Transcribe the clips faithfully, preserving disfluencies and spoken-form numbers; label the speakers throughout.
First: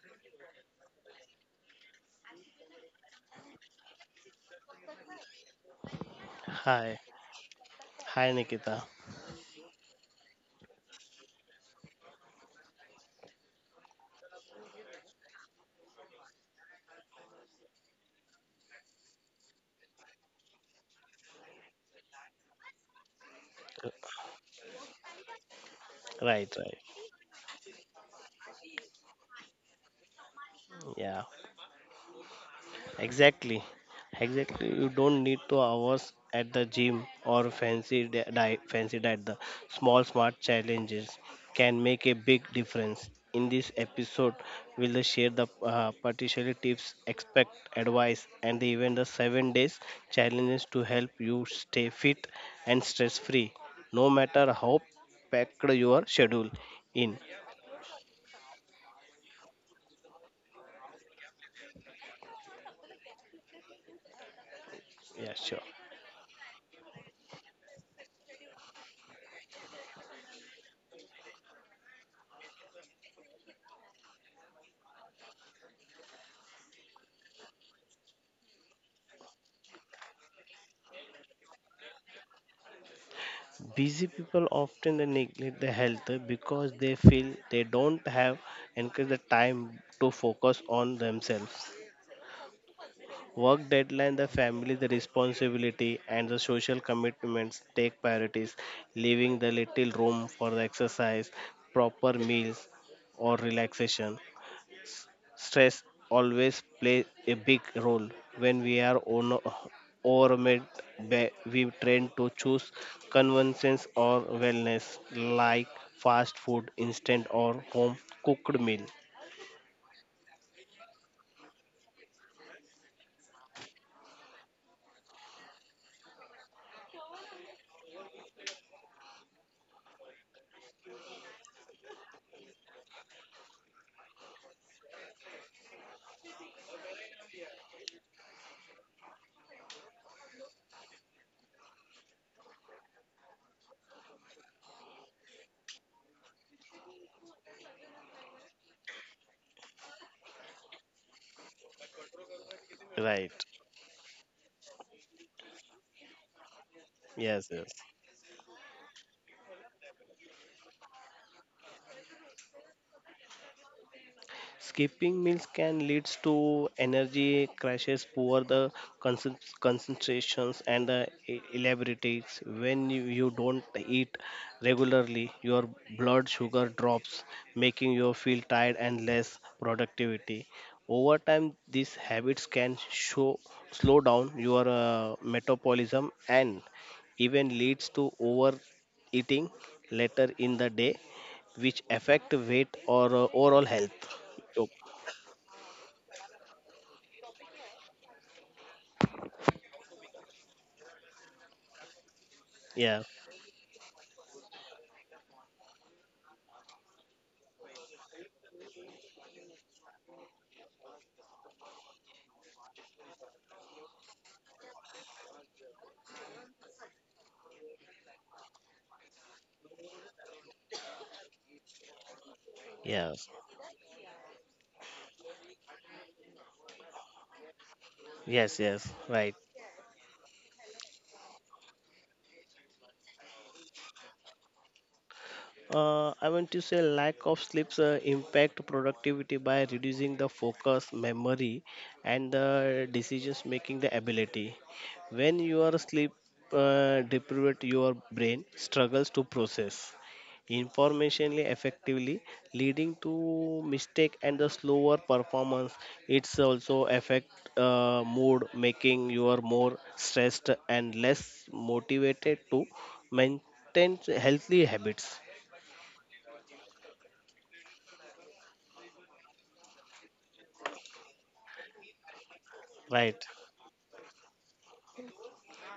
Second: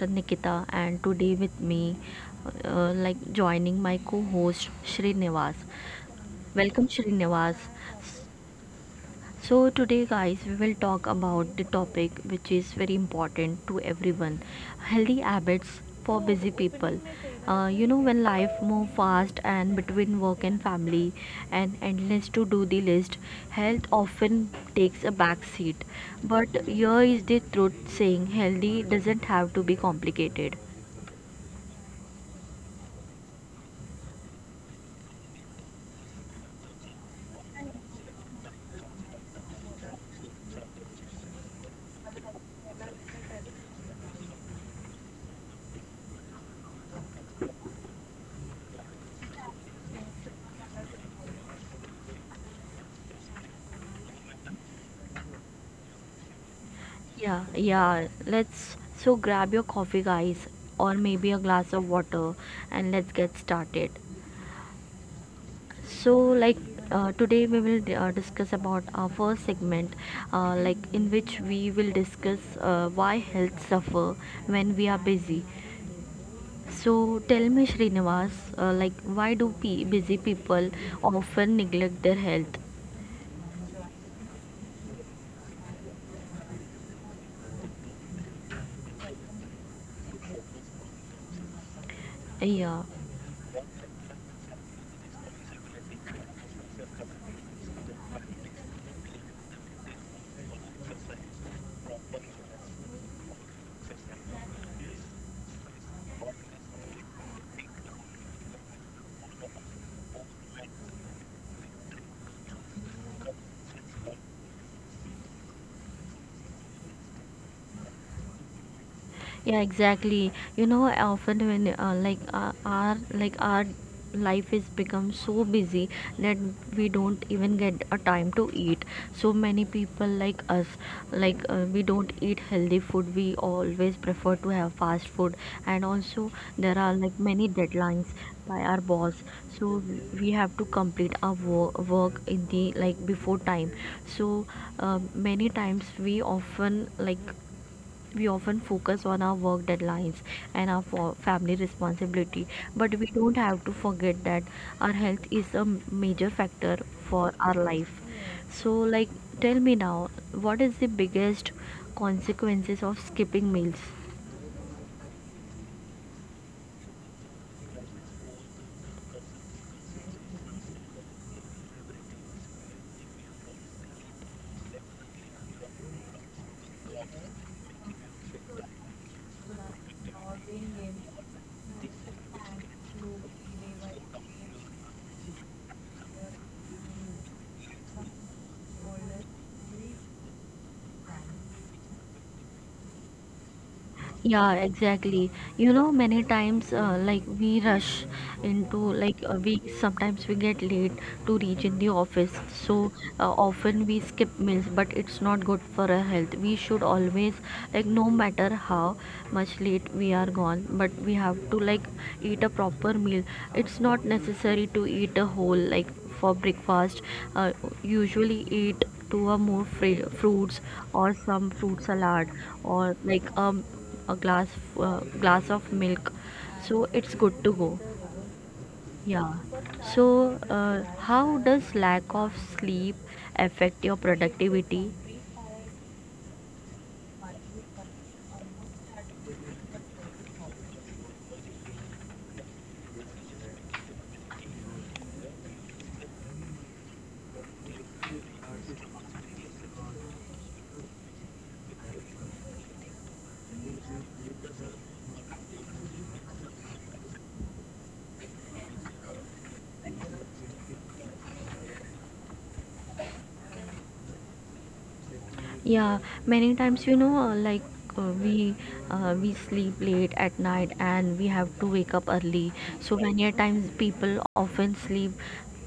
Speaker 1: Nikita, and today with me, uh, like joining my co-host Srinivas. Welcome
Speaker 2: Hi,
Speaker 1: Srinivas.
Speaker 2: hi Nikita.
Speaker 1: So today guys we will talk about the topic which is very important to everyone, healthy habits for busy people. Uh, you know when life move fast and between work and family and endless to do the list, health often takes a back seat.
Speaker 2: Right,
Speaker 1: But
Speaker 2: right.
Speaker 1: here is the truth, saying healthy doesn't have to be complicated.
Speaker 2: Yeah, exactly. Exactly. You don't need two hours at the gym or fancy di- di- fancy diet. The small smart challenges can make a big difference. In this episode, we'll share the uh, particular tips, expect advice, and the, even the seven days challenges to help you stay fit and stress free, no matter how packed your schedule in.
Speaker 1: Yeah, yeah. Let's so grab your coffee, guys, or maybe a glass of water, and let's get started.
Speaker 2: Yeah, sure.
Speaker 1: So, like uh, Today, we will uh, discuss about our first segment, uh, like in which we will discuss uh, why health suffer when we are busy. So, tell me, Srinivas, uh, like why do pe- busy people often neglect their health?
Speaker 2: Busy people often they neglect their health because they feel they don't have encourage the time to focus on themselves.
Speaker 1: Yeah.
Speaker 2: Work deadline, the family, the responsibility, and the social commitments take priorities, leaving the little room for the exercise, proper meals, or relaxation stress always plays a big role when we are on overwhelmed ba- we tend to choose convenience or wellness like fast food instant or home cooked meal.
Speaker 1: Yeah, exactly. You know, often when uh, like uh, our like our life is become so busy that we don't even get a time to eat. So many people like us, like uh, we don't eat healthy food, we always prefer to have fast food. And also there are like many deadlines by our boss, so we have to complete our wo- work in the like before time. So uh, many times we often like we often focus on our work deadlines and our fa- family responsibility, but we
Speaker 2: Right.
Speaker 1: don't have to forget that our health is a m- major factor for
Speaker 2: Yes,
Speaker 1: our
Speaker 2: yes.
Speaker 1: life. So like, tell me now, what is the biggest consequences of skipping meals?
Speaker 2: Skipping meals can lead to energy crashes, poor the concent- concentrations, and the e- elaborates. When you, you don't eat regularly, your blood sugar drops, making you feel tired and less productivity. Over time, these habits can show slow down your uh, metabolism and even leads to overeating later in the day, which affect weight or uh, overall health.
Speaker 1: Yeah,
Speaker 2: Oh,
Speaker 1: exactly. You know, many times uh, like we rush into like uh, we sometimes we get late to reach in the office.
Speaker 2: yeah,
Speaker 1: So uh, often we skip meals, but it's not good for our health. We should always, like, no matter how much late we are gone, but we have to like eat a proper meal. It's not necessary to eat a whole like for breakfast. Uh, Usually eat two or more fri- fruits or some fruit salad, or
Speaker 2: yeah,
Speaker 1: like um a glass uh, glass of milk, so it's good to go.
Speaker 2: yes, yes, right.
Speaker 1: Yeah, so uh, how does lack of sleep affect your productivity?
Speaker 2: Uh, I want to say lack of sleeps uh, impact productivity by reducing the focus, memory, and the decisions making the ability. When you are sleep uh, deprived, your brain struggles to process information effectively, leading to mistake and the slower performance. It's also affect uh, mood, making you are more stressed and less motivated to maintain healthy habits.
Speaker 1: Yeah, many times, you know, uh, like uh, we uh, we sleep late at night and we have to wake up early. So
Speaker 2: Right.
Speaker 1: many a times people often sleep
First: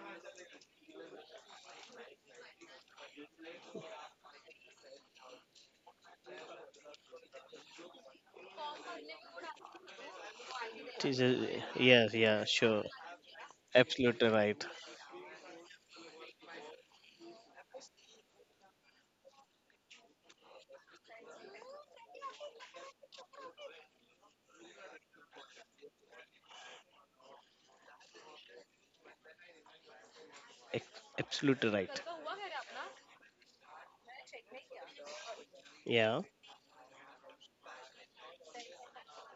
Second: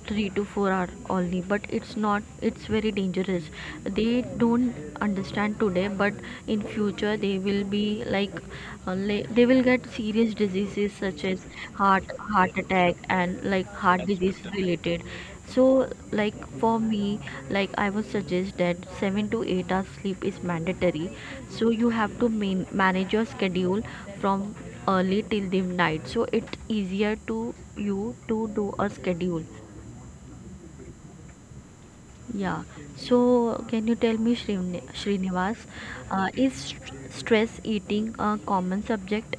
Speaker 1: three to four hour only, but it's not, it's very dangerous. They don't understand today, but in future they will be like uh, le- they will get serious diseases
Speaker 2: It
Speaker 1: such
Speaker 2: is
Speaker 1: as
Speaker 2: a-
Speaker 1: heart
Speaker 2: Yes, yeah,
Speaker 1: heart
Speaker 2: sure.
Speaker 1: attack and like heart
Speaker 2: Absolutely
Speaker 1: disease
Speaker 2: right.
Speaker 1: related. So like, for me, like I would suggest that seven to eight hours sleep is mandatory. So you have to man- manage your schedule from early till the night, so it's easier to you to do a schedule.
Speaker 2: Ex- Absolutely right.
Speaker 1: Yeah. So, can you tell me, Shrin- Srinivas,
Speaker 2: Yeah.
Speaker 1: uh, is st- stress eating a common subject?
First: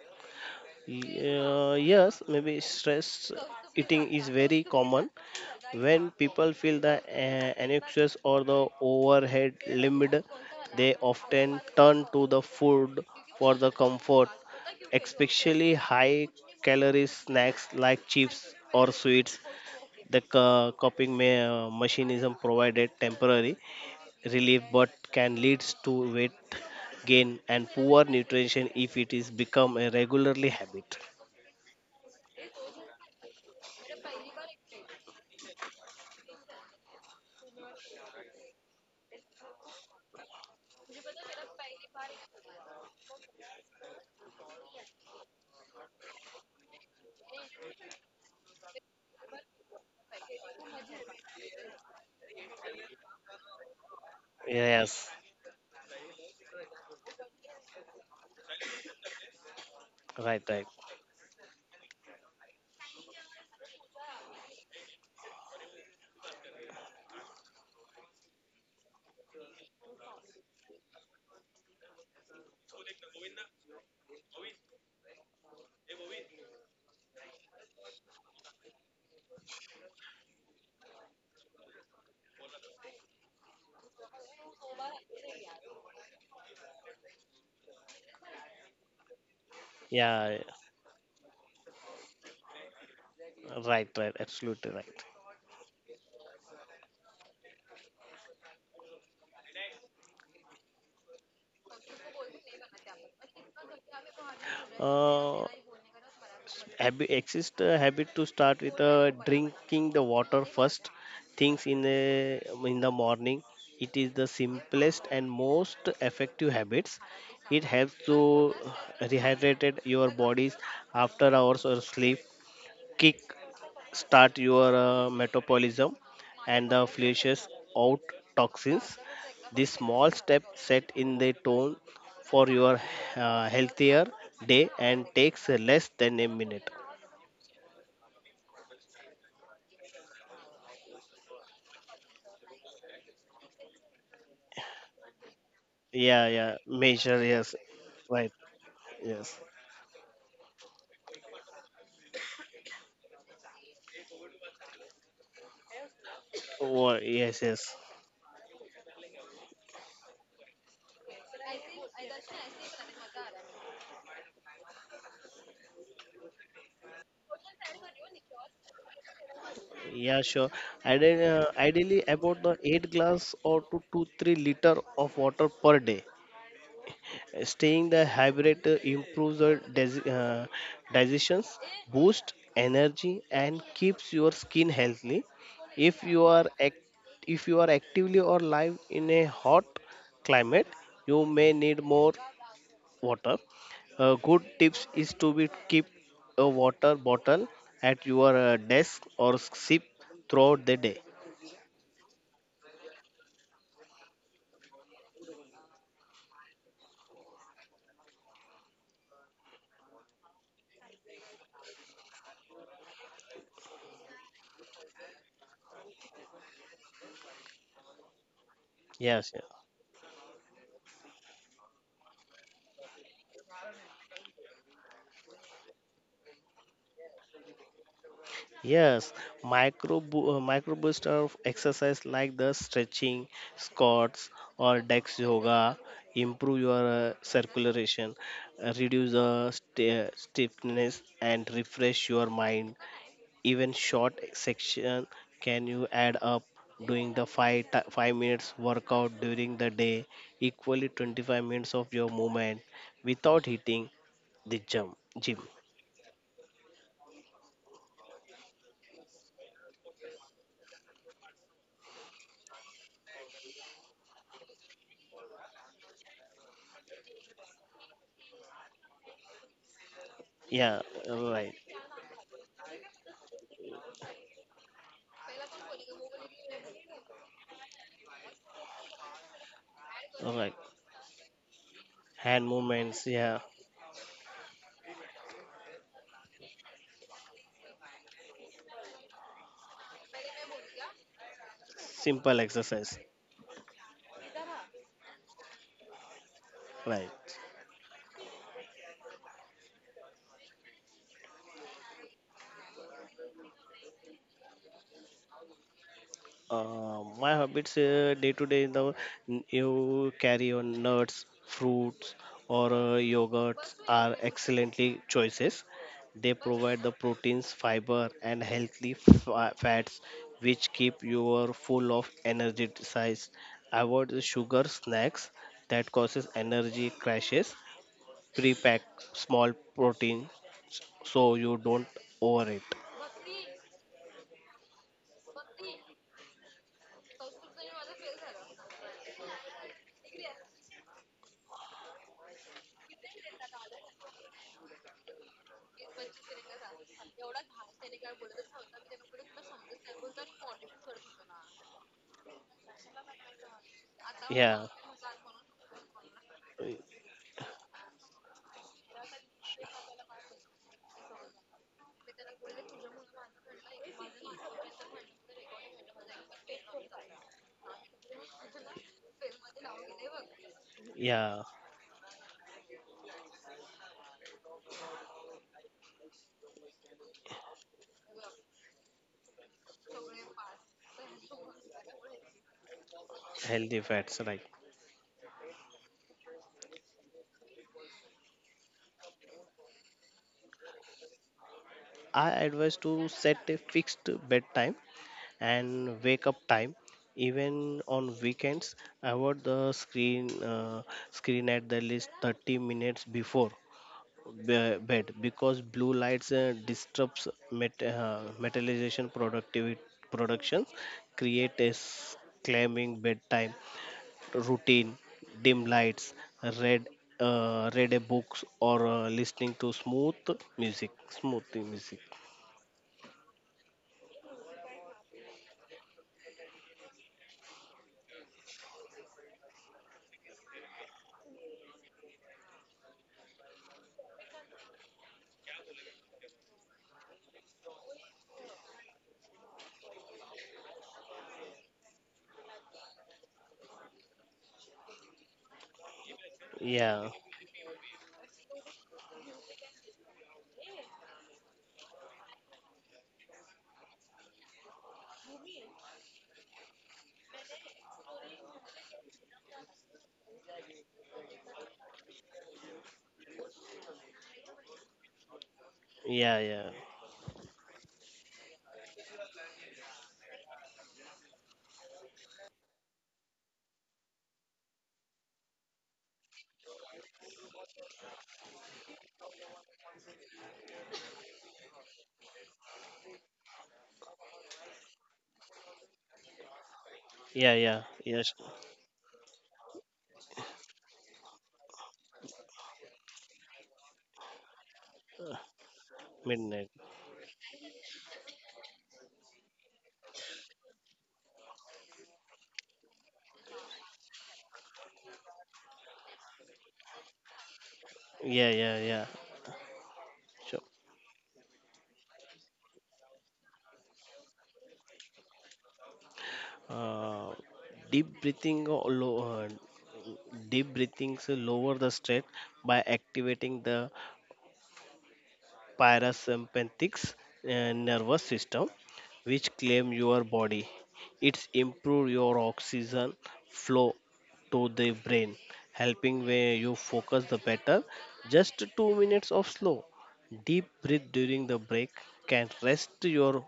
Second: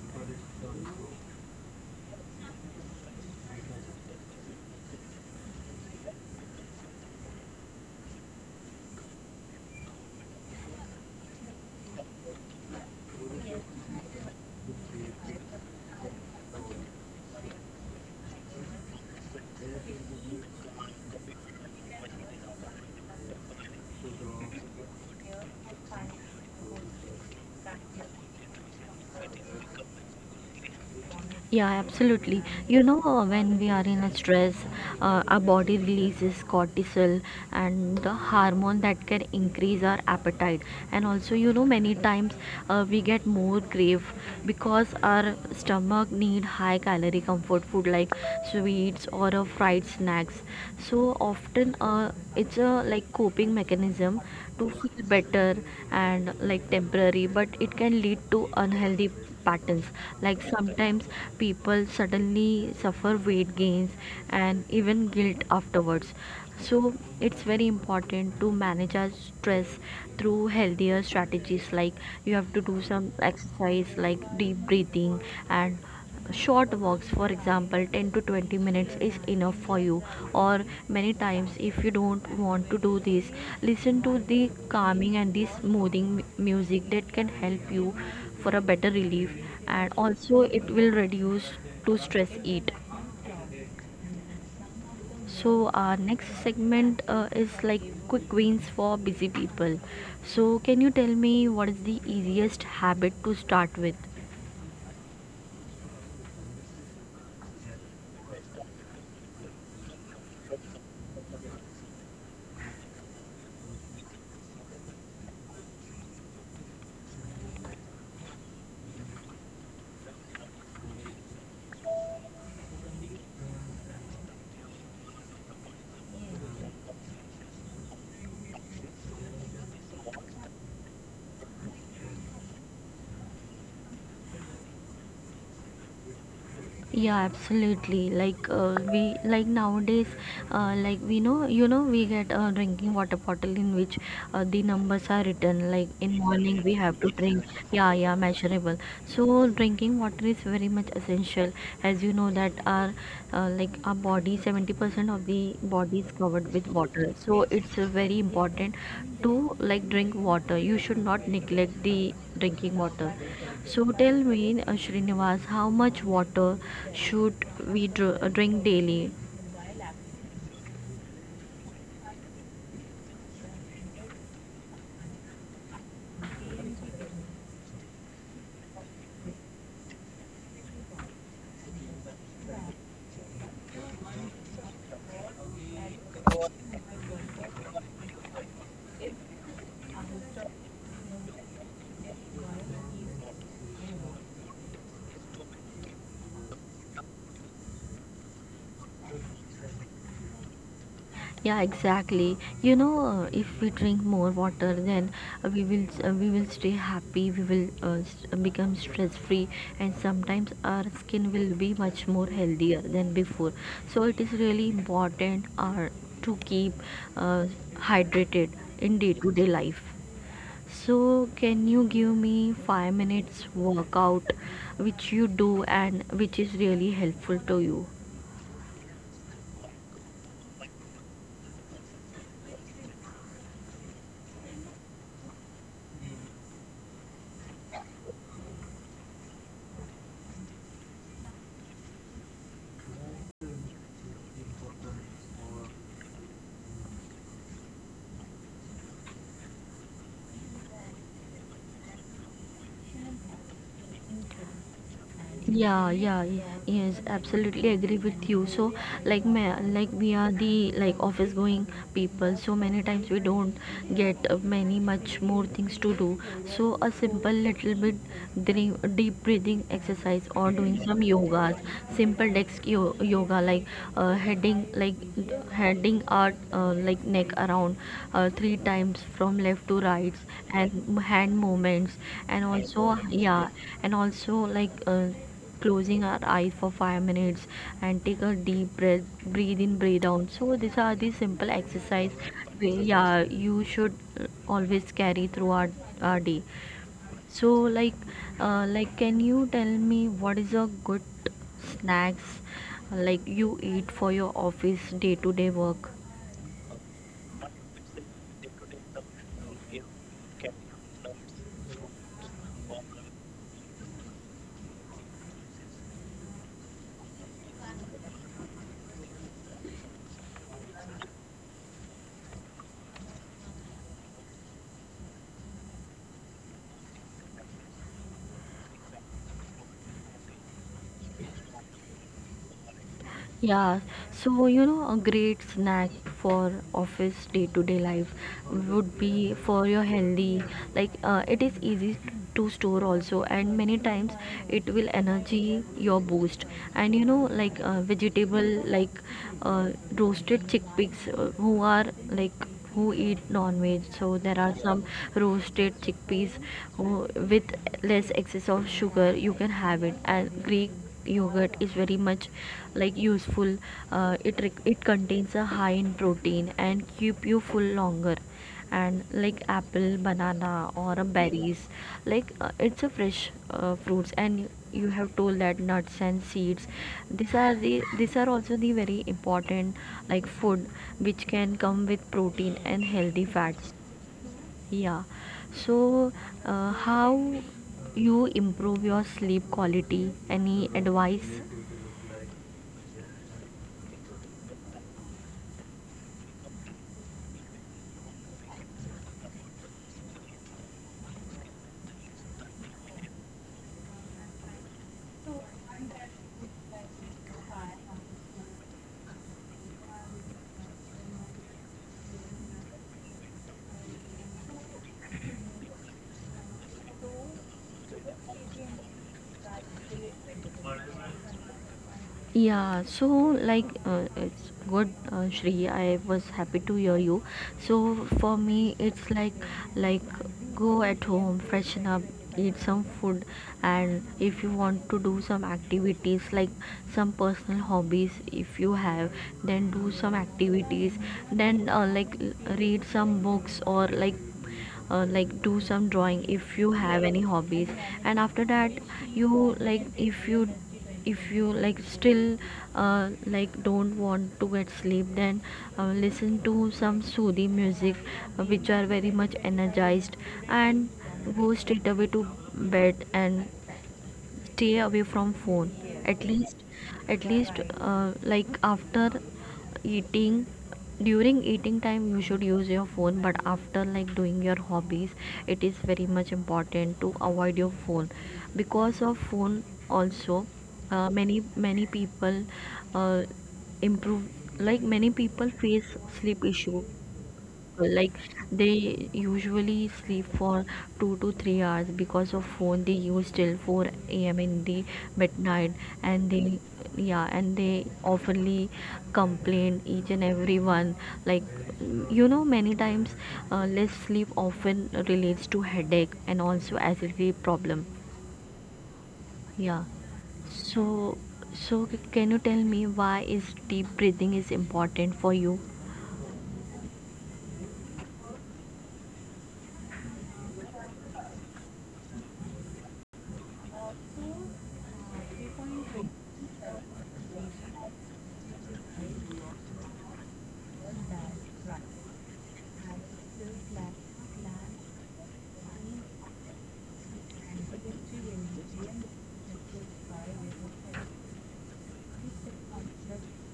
Speaker 2: Y- uh, yes, maybe stress eating is very common when people feel the uh, anxious or the overhead limit. They often turn to the food for the comfort, especially high calorie snacks like chips or sweets. The co- coping me- uh, mechanism provided temporary relief but can lead to weight gain and poor nutrition if it is become a regularly habit.
Speaker 1: Yeah, absolutely. You know, uh, when we are in a stress, uh, our body releases cortisol and the hormone that can increase our appetite. And also, you know, many times uh, we get more crave because our stomach need high calorie comfort food like sweets or uh, fried snacks. So often, a uh, it's a like coping mechanism to feel
Speaker 2: Yes.
Speaker 1: better and like temporary, but it can lead to unhealthy patterns. Like
Speaker 2: Right, right.
Speaker 1: sometimes people suddenly suffer weight gains and even guilt afterwards. So it's very important to manage our stress through healthier strategies, like you have to do some exercise like deep breathing and short walks. For example, ten to twenty minutes is enough for you. Or many times, if you don't want to do this, listen to the calming and the smoothing music that can help you for a better relief, and
Speaker 2: Yeah.
Speaker 1: also it will reduce to stress eat.
Speaker 2: Right, right, absolutely right.
Speaker 1: So our next segment uh, is like quick wins for busy people. So can you tell me what is the easiest habit to start with?
Speaker 2: uh habit exist a habit to start with, uh, drinking the water first things in the in the morning. It is the simplest and most effective habits. It helps to rehydrate your bodies after hours of sleep, kick start your uh, metabolism, and uh, flushes out toxins. This small step set in the tone for your uh, healthier day and takes less than a minute.
Speaker 1: Yeah, absolutely. Like uh, we like nowadays, uh, like we know you know we get a drinking water bottle in which uh, the numbers are written, like in
Speaker 2: Yeah, yeah,
Speaker 1: morning we have to
Speaker 2: measure,
Speaker 1: drink.
Speaker 2: yes,
Speaker 1: Yeah, yeah,
Speaker 2: right,
Speaker 1: measurable.
Speaker 2: yes.
Speaker 1: So drinking water is very much essential, as you know that our uh, like our body, seventy percent of the body is covered with
Speaker 2: Oh,
Speaker 1: water, so
Speaker 2: yes, yes.
Speaker 1: it's uh, very important to like drink water, you should not neglect the drinking water. So tell me, uh, Srinivas, how much water should we dr- uh, drink daily?
Speaker 2: Yeah, sure. Ide- uh, Ideally, about the eight glass or to two to three liter of water per day. Staying the hydrate improves your dis- uh, digestions, boosts energy, and keeps your skin healthy. If you are act- if you are actively or live in a hot climate, you may need more water. Uh, good tips is to be keep a water bottle at your uh, desk or sip throughout the day.
Speaker 1: Yeah, exactly. You know, uh, if we drink more water, then uh, we will uh, we will stay happy. We will uh, s- uh, become stress free, and sometimes our skin will be much more healthier than before. So it is really important uh, to keep uh, hydrated in day
Speaker 2: Yes,
Speaker 1: to
Speaker 2: yes.
Speaker 1: day life. So, can you give me five minutes workout which you do and which is really helpful to you?
Speaker 2: Yes, micro bo- uh, micro boost of exercise like the stretching, squats or dex yoga improve your uh, circulation, uh, reduce the st- stiffness and refresh your mind. Even short section can you add up doing the five ti five minutes workout during the day equally twenty-five minutes of your movement without hitting the gym. Gym.
Speaker 1: Yeah, yeah, yeah, yes, absolutely agree with you. So, like, ma- like we are the like office going people, so many times we don't get uh, many much more things to do. So, a simple little bit dream, deep breathing exercise or doing
Speaker 2: Yeah,
Speaker 1: some yogas,
Speaker 2: right.
Speaker 1: simple desk yo- yoga, like uh, heading like heading our uh, like neck around uh, three times from left to right,
Speaker 2: Right.
Speaker 1: and hand movements, and hand
Speaker 2: Hand
Speaker 1: also
Speaker 2: movements,
Speaker 1: movements, yeah,
Speaker 2: yeah.
Speaker 1: yes. And also like uh, closing our eyes for five minutes and take a deep breath, breathe in, breathe out. So these are the simple exercise
Speaker 2: Simple
Speaker 1: we-
Speaker 2: exercise.
Speaker 1: yeah, you should uh, always carry throughout our day.
Speaker 2: Right.
Speaker 1: So like uh, like can you tell me what is a good snacks like you eat for your office day to day work?
Speaker 2: Uh, my habits uh, day to day in the you carry on nuts fruits or uh, yogurts are excellently choices. They provide the proteins fiber and healthy fa- fats which keep your full of energy size. Avoid the sugar snacks that causes energy crashes. Pre-pack small protein so you don't overeat.
Speaker 1: Yeah, so you know, a great snack for office day-to-day life would be for your healthy. Like uh, it is easy to store also, and many times it will energy your boost. And you know, like uh, vegetable like uh, roasted chickpeas, uh, who are like, who eat non-veg, so there are
Speaker 2: Yeah.
Speaker 1: some roasted chickpeas, who, with less excess of sugar you can have it. And greek yogurt is very much like useful. uh, it it contains a high in protein and keep you full longer. And like apple, banana, or a
Speaker 2: Yeah,
Speaker 1: berries, like uh, it's a fresh uh, fruits. And you have told that nuts and seeds, these are the these are also the very important like food which can come with protein and healthy fats.
Speaker 2: healthy fats, right.
Speaker 1: Yeah, so uh, how you improve your sleep quality, any advice?
Speaker 2: I advise to set a fixed bedtime and wake up time. Even on weekends, avoid the screen uh, screen at the least thirty minutes before be- bed because blue lights uh, disrupts met- uh, metallization productivity productions, create a s- claiming bedtime routine, dim lights, read uh, read a books or uh, listening to smooth music, smooth music.
Speaker 1: Yeah, so like uh, it's good, uh, Shri. I was happy to hear you. So for me, it's like like go at home, freshen up, eat some food, and if you want to do some activities like some personal hobbies, if you have, then do some activities. Then uh, like l- read some books, or like uh, like do some drawing if you have
Speaker 2: Yeah,
Speaker 1: any hobbies. And after that, you like if you, if you like still uh, like don't want to get sleep, then uh, listen to some soothing music uh, which are very much energized, and go straight away to bed and stay away from phone. At
Speaker 2: yeah,
Speaker 1: least,
Speaker 2: yeah,
Speaker 1: at least uh, like after eating, during eating time you should use your phone, but after like doing your hobbies, it is very much important to avoid your phone. Because of phone also, uh, many many people uh, improve like many people face sleep issue.
Speaker 2: yeah, yeah.
Speaker 1: People like
Speaker 2: Yes,
Speaker 1: they usually sleep for two to three hours because of phone they use till four a m in the midnight, and they,
Speaker 2: midnight.
Speaker 1: yeah, and they oftenly complain each and everyone. Like, you know, many times uh, less sleep often relates to headache and also acidity problem.
Speaker 2: Yeah, yeah, yeah.
Speaker 1: Yeah,
Speaker 2: Sure.
Speaker 1: so, so c- can you tell me why is deep breathing is important for you?
Speaker 2: Uh, deep breathing, or low, uh, Deep breathings lower the stress by activating the parasympathetic uh, nervous system, which claim your body. It's improve your oxygen flow to the brain, helping where you focus the better. Just two minutes of slow, deep breath during the break can rest your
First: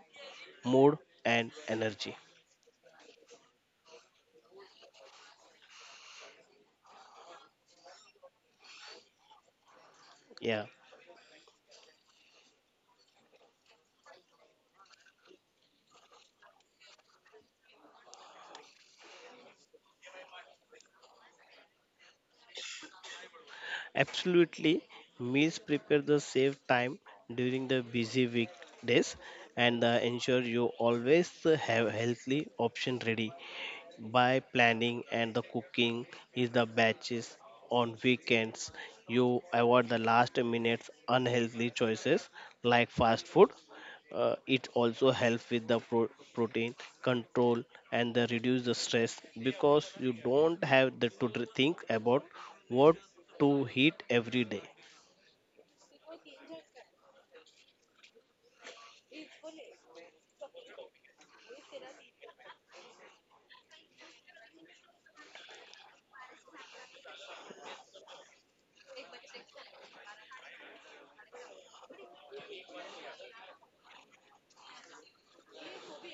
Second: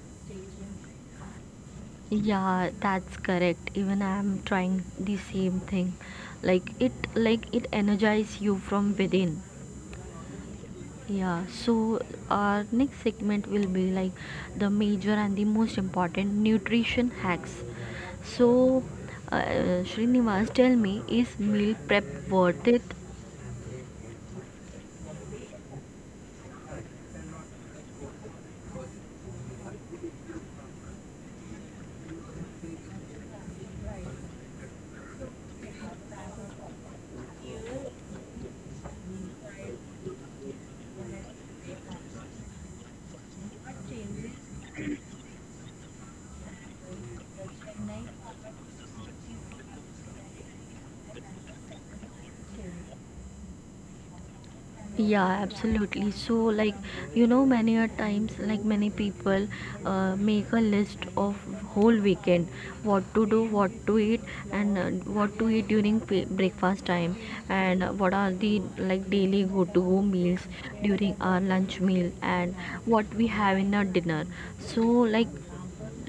Speaker 2: mood and energy.
Speaker 1: Yeah, that's correct. Even I'm trying the same thing. Like it like it energizes you from within.
Speaker 2: Yeah.
Speaker 1: Yeah, so our next segment will be like the major and the most important nutrition hacks. So, uh, Srinivas, tell me, is meal prep worth it?
Speaker 2: Absolutely, meals prepare the save time during the busy weekdays and uh, ensure you always have healthy option ready. By planning and the cooking is the batches on weekends, you avoid the last minute unhealthy choices like fast food. Uh, it also helps with the pro- protein control and the reduce the stress because you don't have the to dr- think about what to eat every day.
Speaker 1: Yeah, absolutely. So, like, you know, many a times, like, many people uh, make a list of whole weekend, what to do, what to eat, and uh, what to eat during p- breakfast time, and uh, what are the like daily go to meals during our lunch meal, and what we have in our dinner. So, like,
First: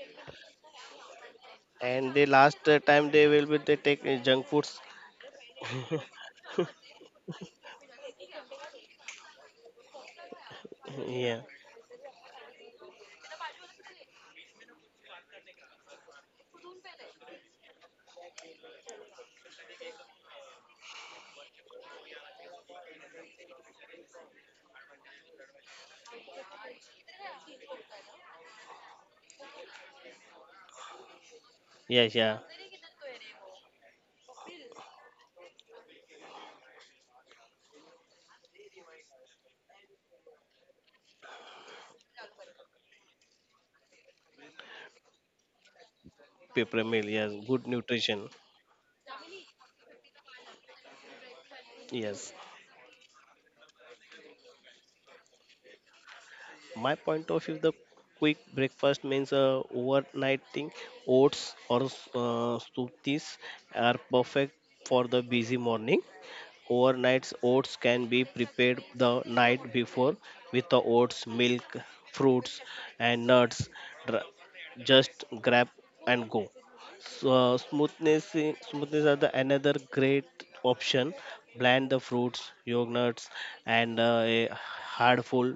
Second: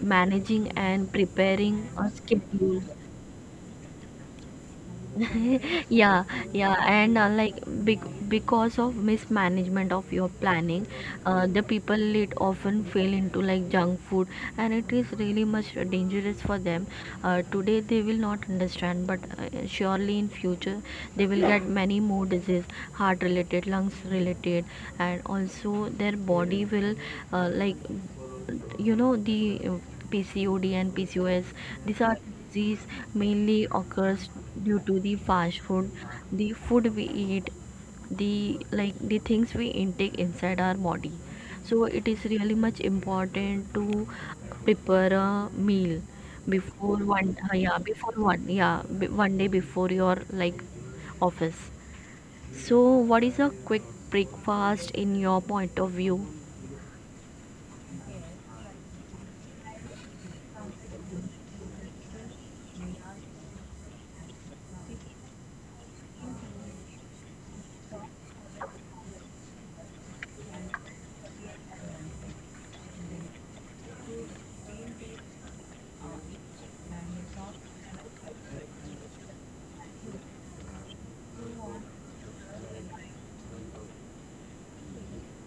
Speaker 1: managing and preparing a
Speaker 2: And the last uh,
Speaker 1: schedule
Speaker 2: time they will be they take uh, junk foods.
Speaker 1: yeah, yeah and uh, like bec because of mismanagement of your planning,
Speaker 2: Yeah,
Speaker 1: uh, the people it often fall into like junk food, and it is really much dangerous for them. Uh, today they will not understand, but uh, surely in future they will get many more disease, heart related, lungs related. And also their body will, uh, like you know the uh, P C O D and P C O S, these
Speaker 2: yes,
Speaker 1: are
Speaker 2: yeah.
Speaker 1: disease mainly occurs due to the fast food, the food we eat, the like the things we intake inside our body. So it is really much important to prepare a meal
Speaker 2: Paper
Speaker 1: before
Speaker 2: meal. Yes,
Speaker 1: one uh,
Speaker 2: good
Speaker 1: yeah before
Speaker 2: nutrition.
Speaker 1: one yeah b- one day before your like office.
Speaker 2: Yes.
Speaker 1: So what is a quick breakfast in your point of view?
Speaker 2: My point of view, the quick breakfast means uh, overnighting oats or uh, smoothies are perfect for the busy morning. Overnight oats can be prepared the night before with the oats milk fruits and nuts. Dr- just grab and go. So, uh, smoothness i- smoothness are the another great option. Blend the fruits yogurts and uh, a hard full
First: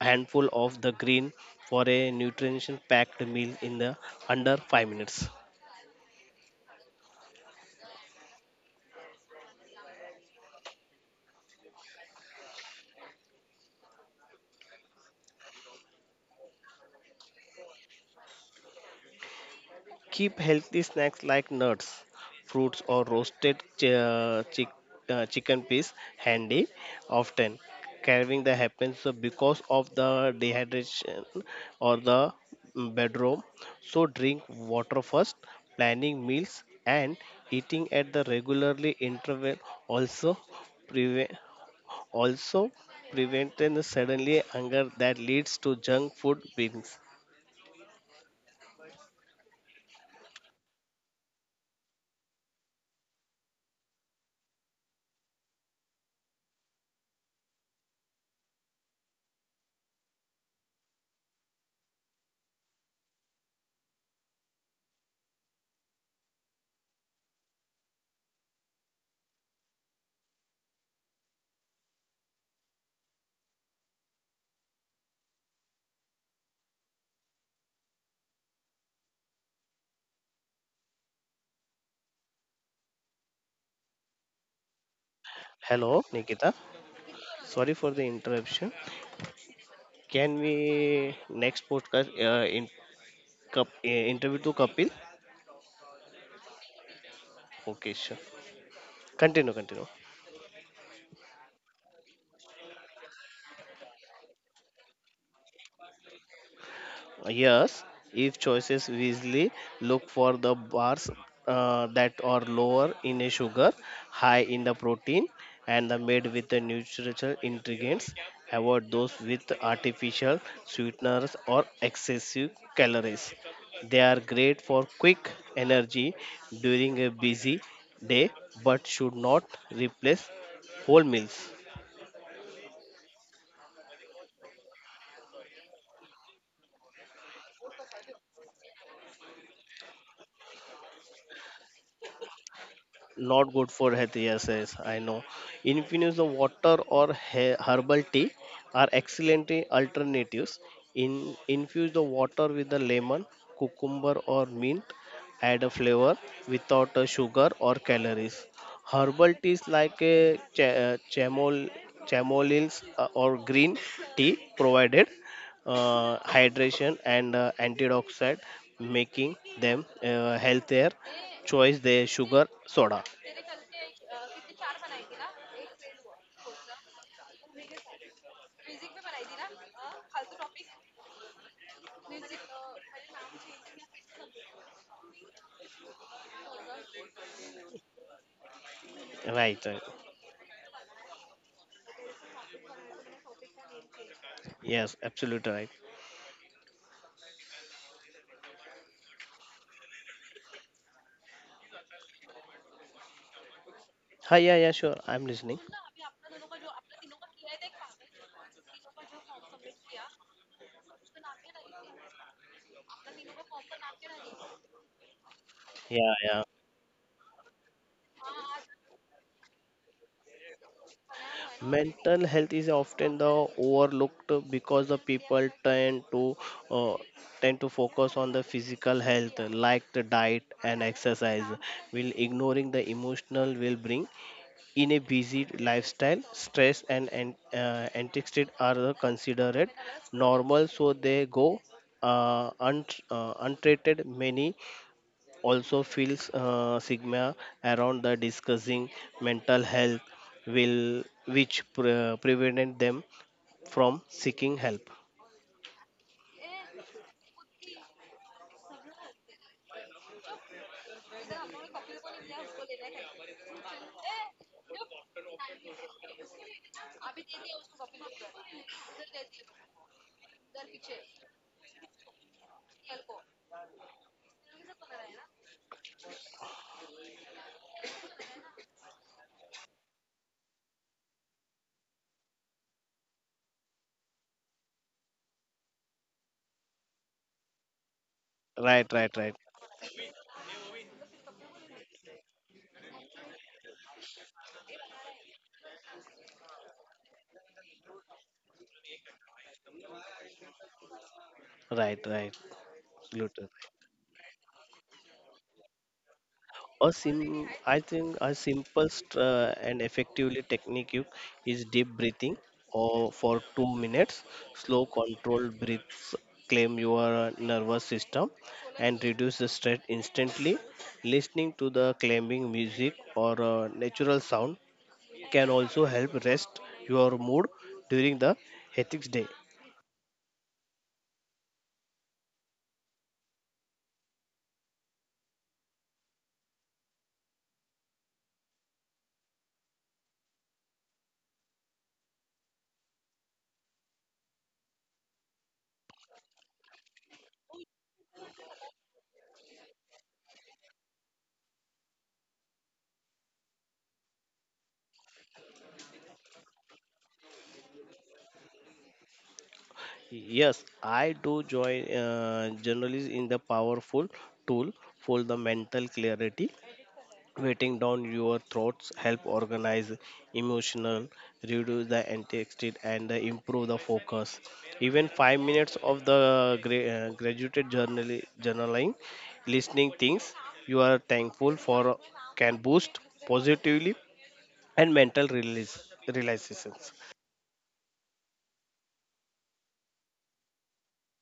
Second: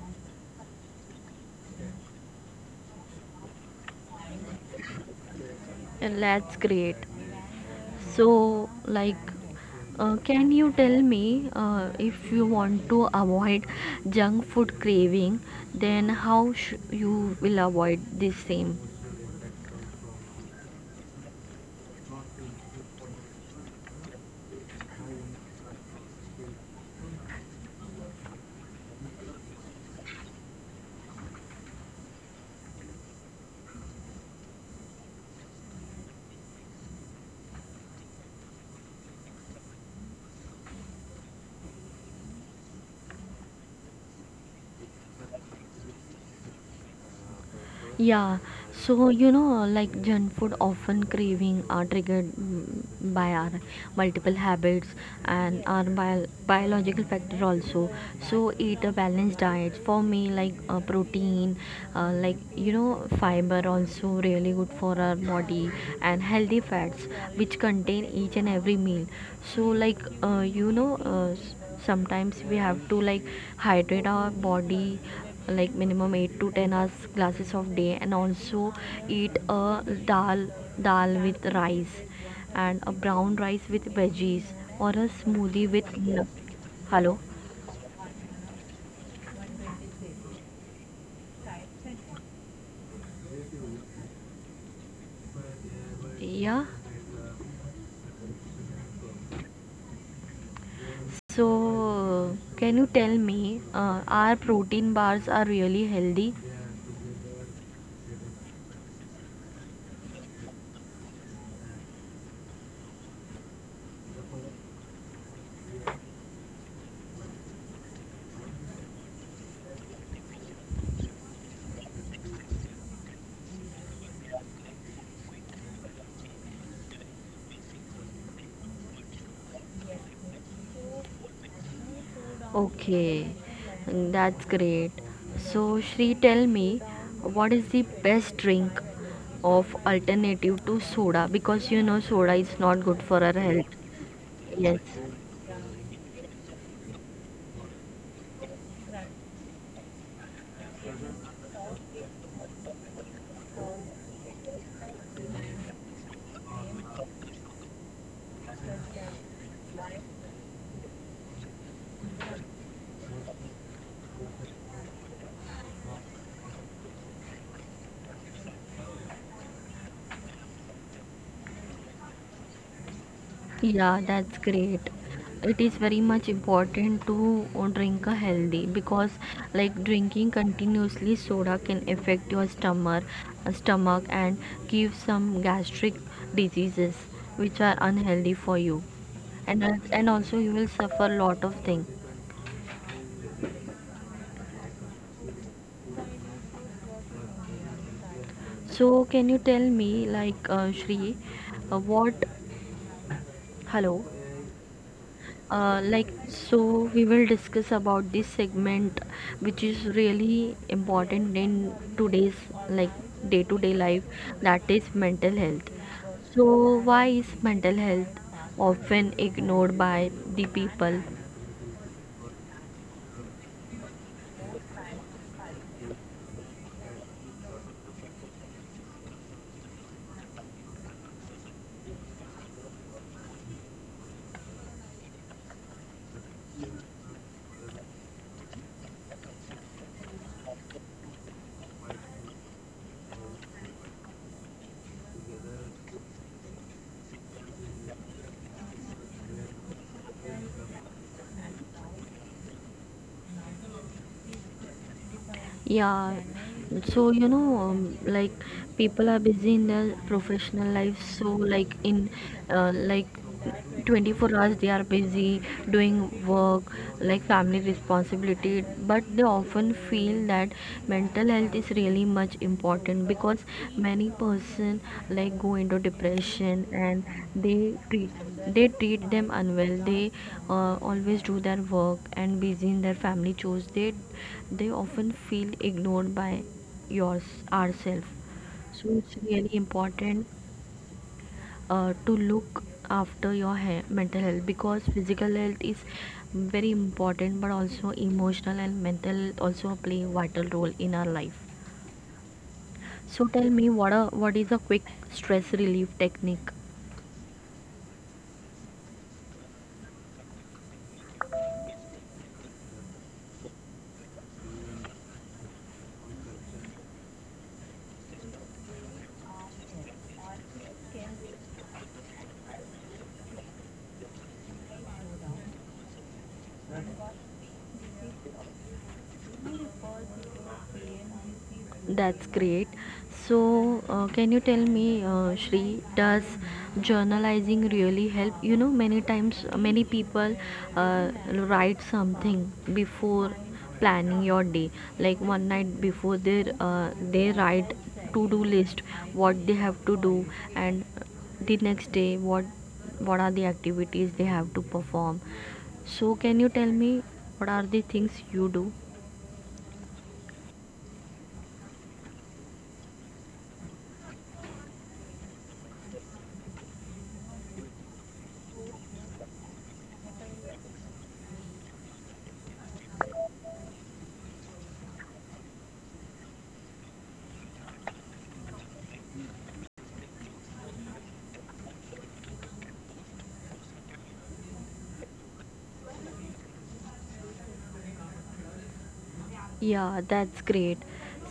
Speaker 2: handful of the green for a nutrition packed meal in the under five minutes.
Speaker 1: And let's create. So, like, uh, can you tell me, uh, if you want to avoid junk food craving, then how sh- you will avoid the same?
Speaker 2: Keep healthy snacks like nuts, fruits, or roasted ch- uh, chick- uh, chicken piece handy often. Carving that happens because of the dehydration or the bedroom. So drink water first. Planning meals and eating at the regularly interval also also preventing suddenly hunger that leads to junk food binges.
Speaker 1: Yeah, so you know, like junk food often craving are triggered, mm, by our multiple habits and our bio- biological factor also. So eat a balanced diet for me, like uh, protein, uh, like you know, fiber also really good for our body, and healthy fats, which contain each and every meal. So like uh, you know. Uh, sometimes we have to like hydrate our body like minimum eight to ten hours glasses of day, and also eat a dal dal with rice, and a brown rice with veggies, or a smoothie with
Speaker 2: Hello,
Speaker 1: nu-
Speaker 2: Nikita.
Speaker 1: hello.
Speaker 2: Sorry for the interruption. Can we next podcast uh, in cup, uh, interview to Kapil?
Speaker 1: Yeah,
Speaker 2: Okay, sure. Continue, continue.
Speaker 1: so can you tell me, uh, are protein bars are really healthy?
Speaker 2: Yes, if choices wisely, look for the bars uh, that are lower in a sugar, high in the protein, and the made with the natural ingredients. Avoid those with artificial sweeteners or excessive calories. They are great for quick energy during a busy day, but should not replace whole meals.
Speaker 1: Okay, that's great. So, Shri, tell me, what is the best drink of alternative to soda? Because you know soda is not good for our
Speaker 2: Not
Speaker 1: health.
Speaker 2: good for health, yes,
Speaker 1: Yes.
Speaker 2: yes, I know. Infuse the water or he- herbal tea are excellent alternatives. In infuse the water with the lemon cucumber or mint, add a flavor without a sugar or calories. Herbal teas like a cha- uh, chamol chamolis uh, or green tea provided uh, hydration and uh, antioxidant making them uh, healthier choice their sugar soda.
Speaker 1: Yeah, that's great. It is very much important to drink a healthy, because like drinking continuously soda can affect your stomach, uh, stomach and give some gastric diseases which are unhealthy for you. And
Speaker 2: Right,
Speaker 1: al-
Speaker 2: right.
Speaker 1: and also you will suffer lot of things.
Speaker 2: Yes, absolutely right.
Speaker 1: So can you tell me like, uh, Shri, uh, what, hello?
Speaker 2: Hi, yeah, yeah, sure. I'm listening.
Speaker 1: Uh, like, so we will discuss about this segment, which is really important in today's, like, day to day life, that is mental health.
Speaker 2: Yeah,
Speaker 1: So
Speaker 2: yeah.
Speaker 1: why is mental health often ignored by the people?
Speaker 2: Mental health is often the overlooked because the people tend to uh, tend to focus on the physical health like the diet and exercise. Will ignoring the emotional will bring. In a busy lifestyle, stress and an- uh, anxiety are the considered normal, so they go uh, unt- uh, untreated. Many also feels uh, stigma around the discussing mental health, will which pre- prevented them from seeking help.
Speaker 1: Yeah, so you know, um, like people are busy in their professional life, so like in uh, like twenty-four hours they are busy doing work, like family responsibility, but they often feel that mental health is really much important, because many person like go into depression and they treat they treat them unwell. They uh, always do their work and busy in their family chores. They they often feel ignored by yours, ourselves. So
Speaker 2: Right,
Speaker 1: it's
Speaker 2: right, right,
Speaker 1: really important uh, to look after your hair, mental health, because physical health is very important, but also emotional and mental health also play a vital role in our life.
Speaker 2: right, right.
Speaker 1: So tell
Speaker 2: Absolutely.
Speaker 1: me, what a what is a quick stress relief technique?
Speaker 2: A sim, I think a simple st- uh, and effectively technique you- is deep breathing or for two minutes. Slow, controlled breaths calm your nervous system and reduce the stress instantly. Listening to the calming music or uh, natural sound can also help rest your mood during the hectic day.
Speaker 1: That's great. So, uh, can you tell me, uh, Shri, does journalizing really help? You know, many times, uh, many people uh, write something before planning your day, like one night before they uh, they write to-do list, what they have to do, and the next day what what are the activities they have to perform. So, can you tell me what are the things you do?
Speaker 2: Yes, I do join uh, journalists in the powerful tool for the mental clarity, waiting down your throats help organize emotional, reduce the anxiety and improve the focus. Even five minutes of the gra- uh, graduated journal- journaling listening things you are thankful for can boost positively and mental release realizations.
Speaker 1: Yeah, that's great.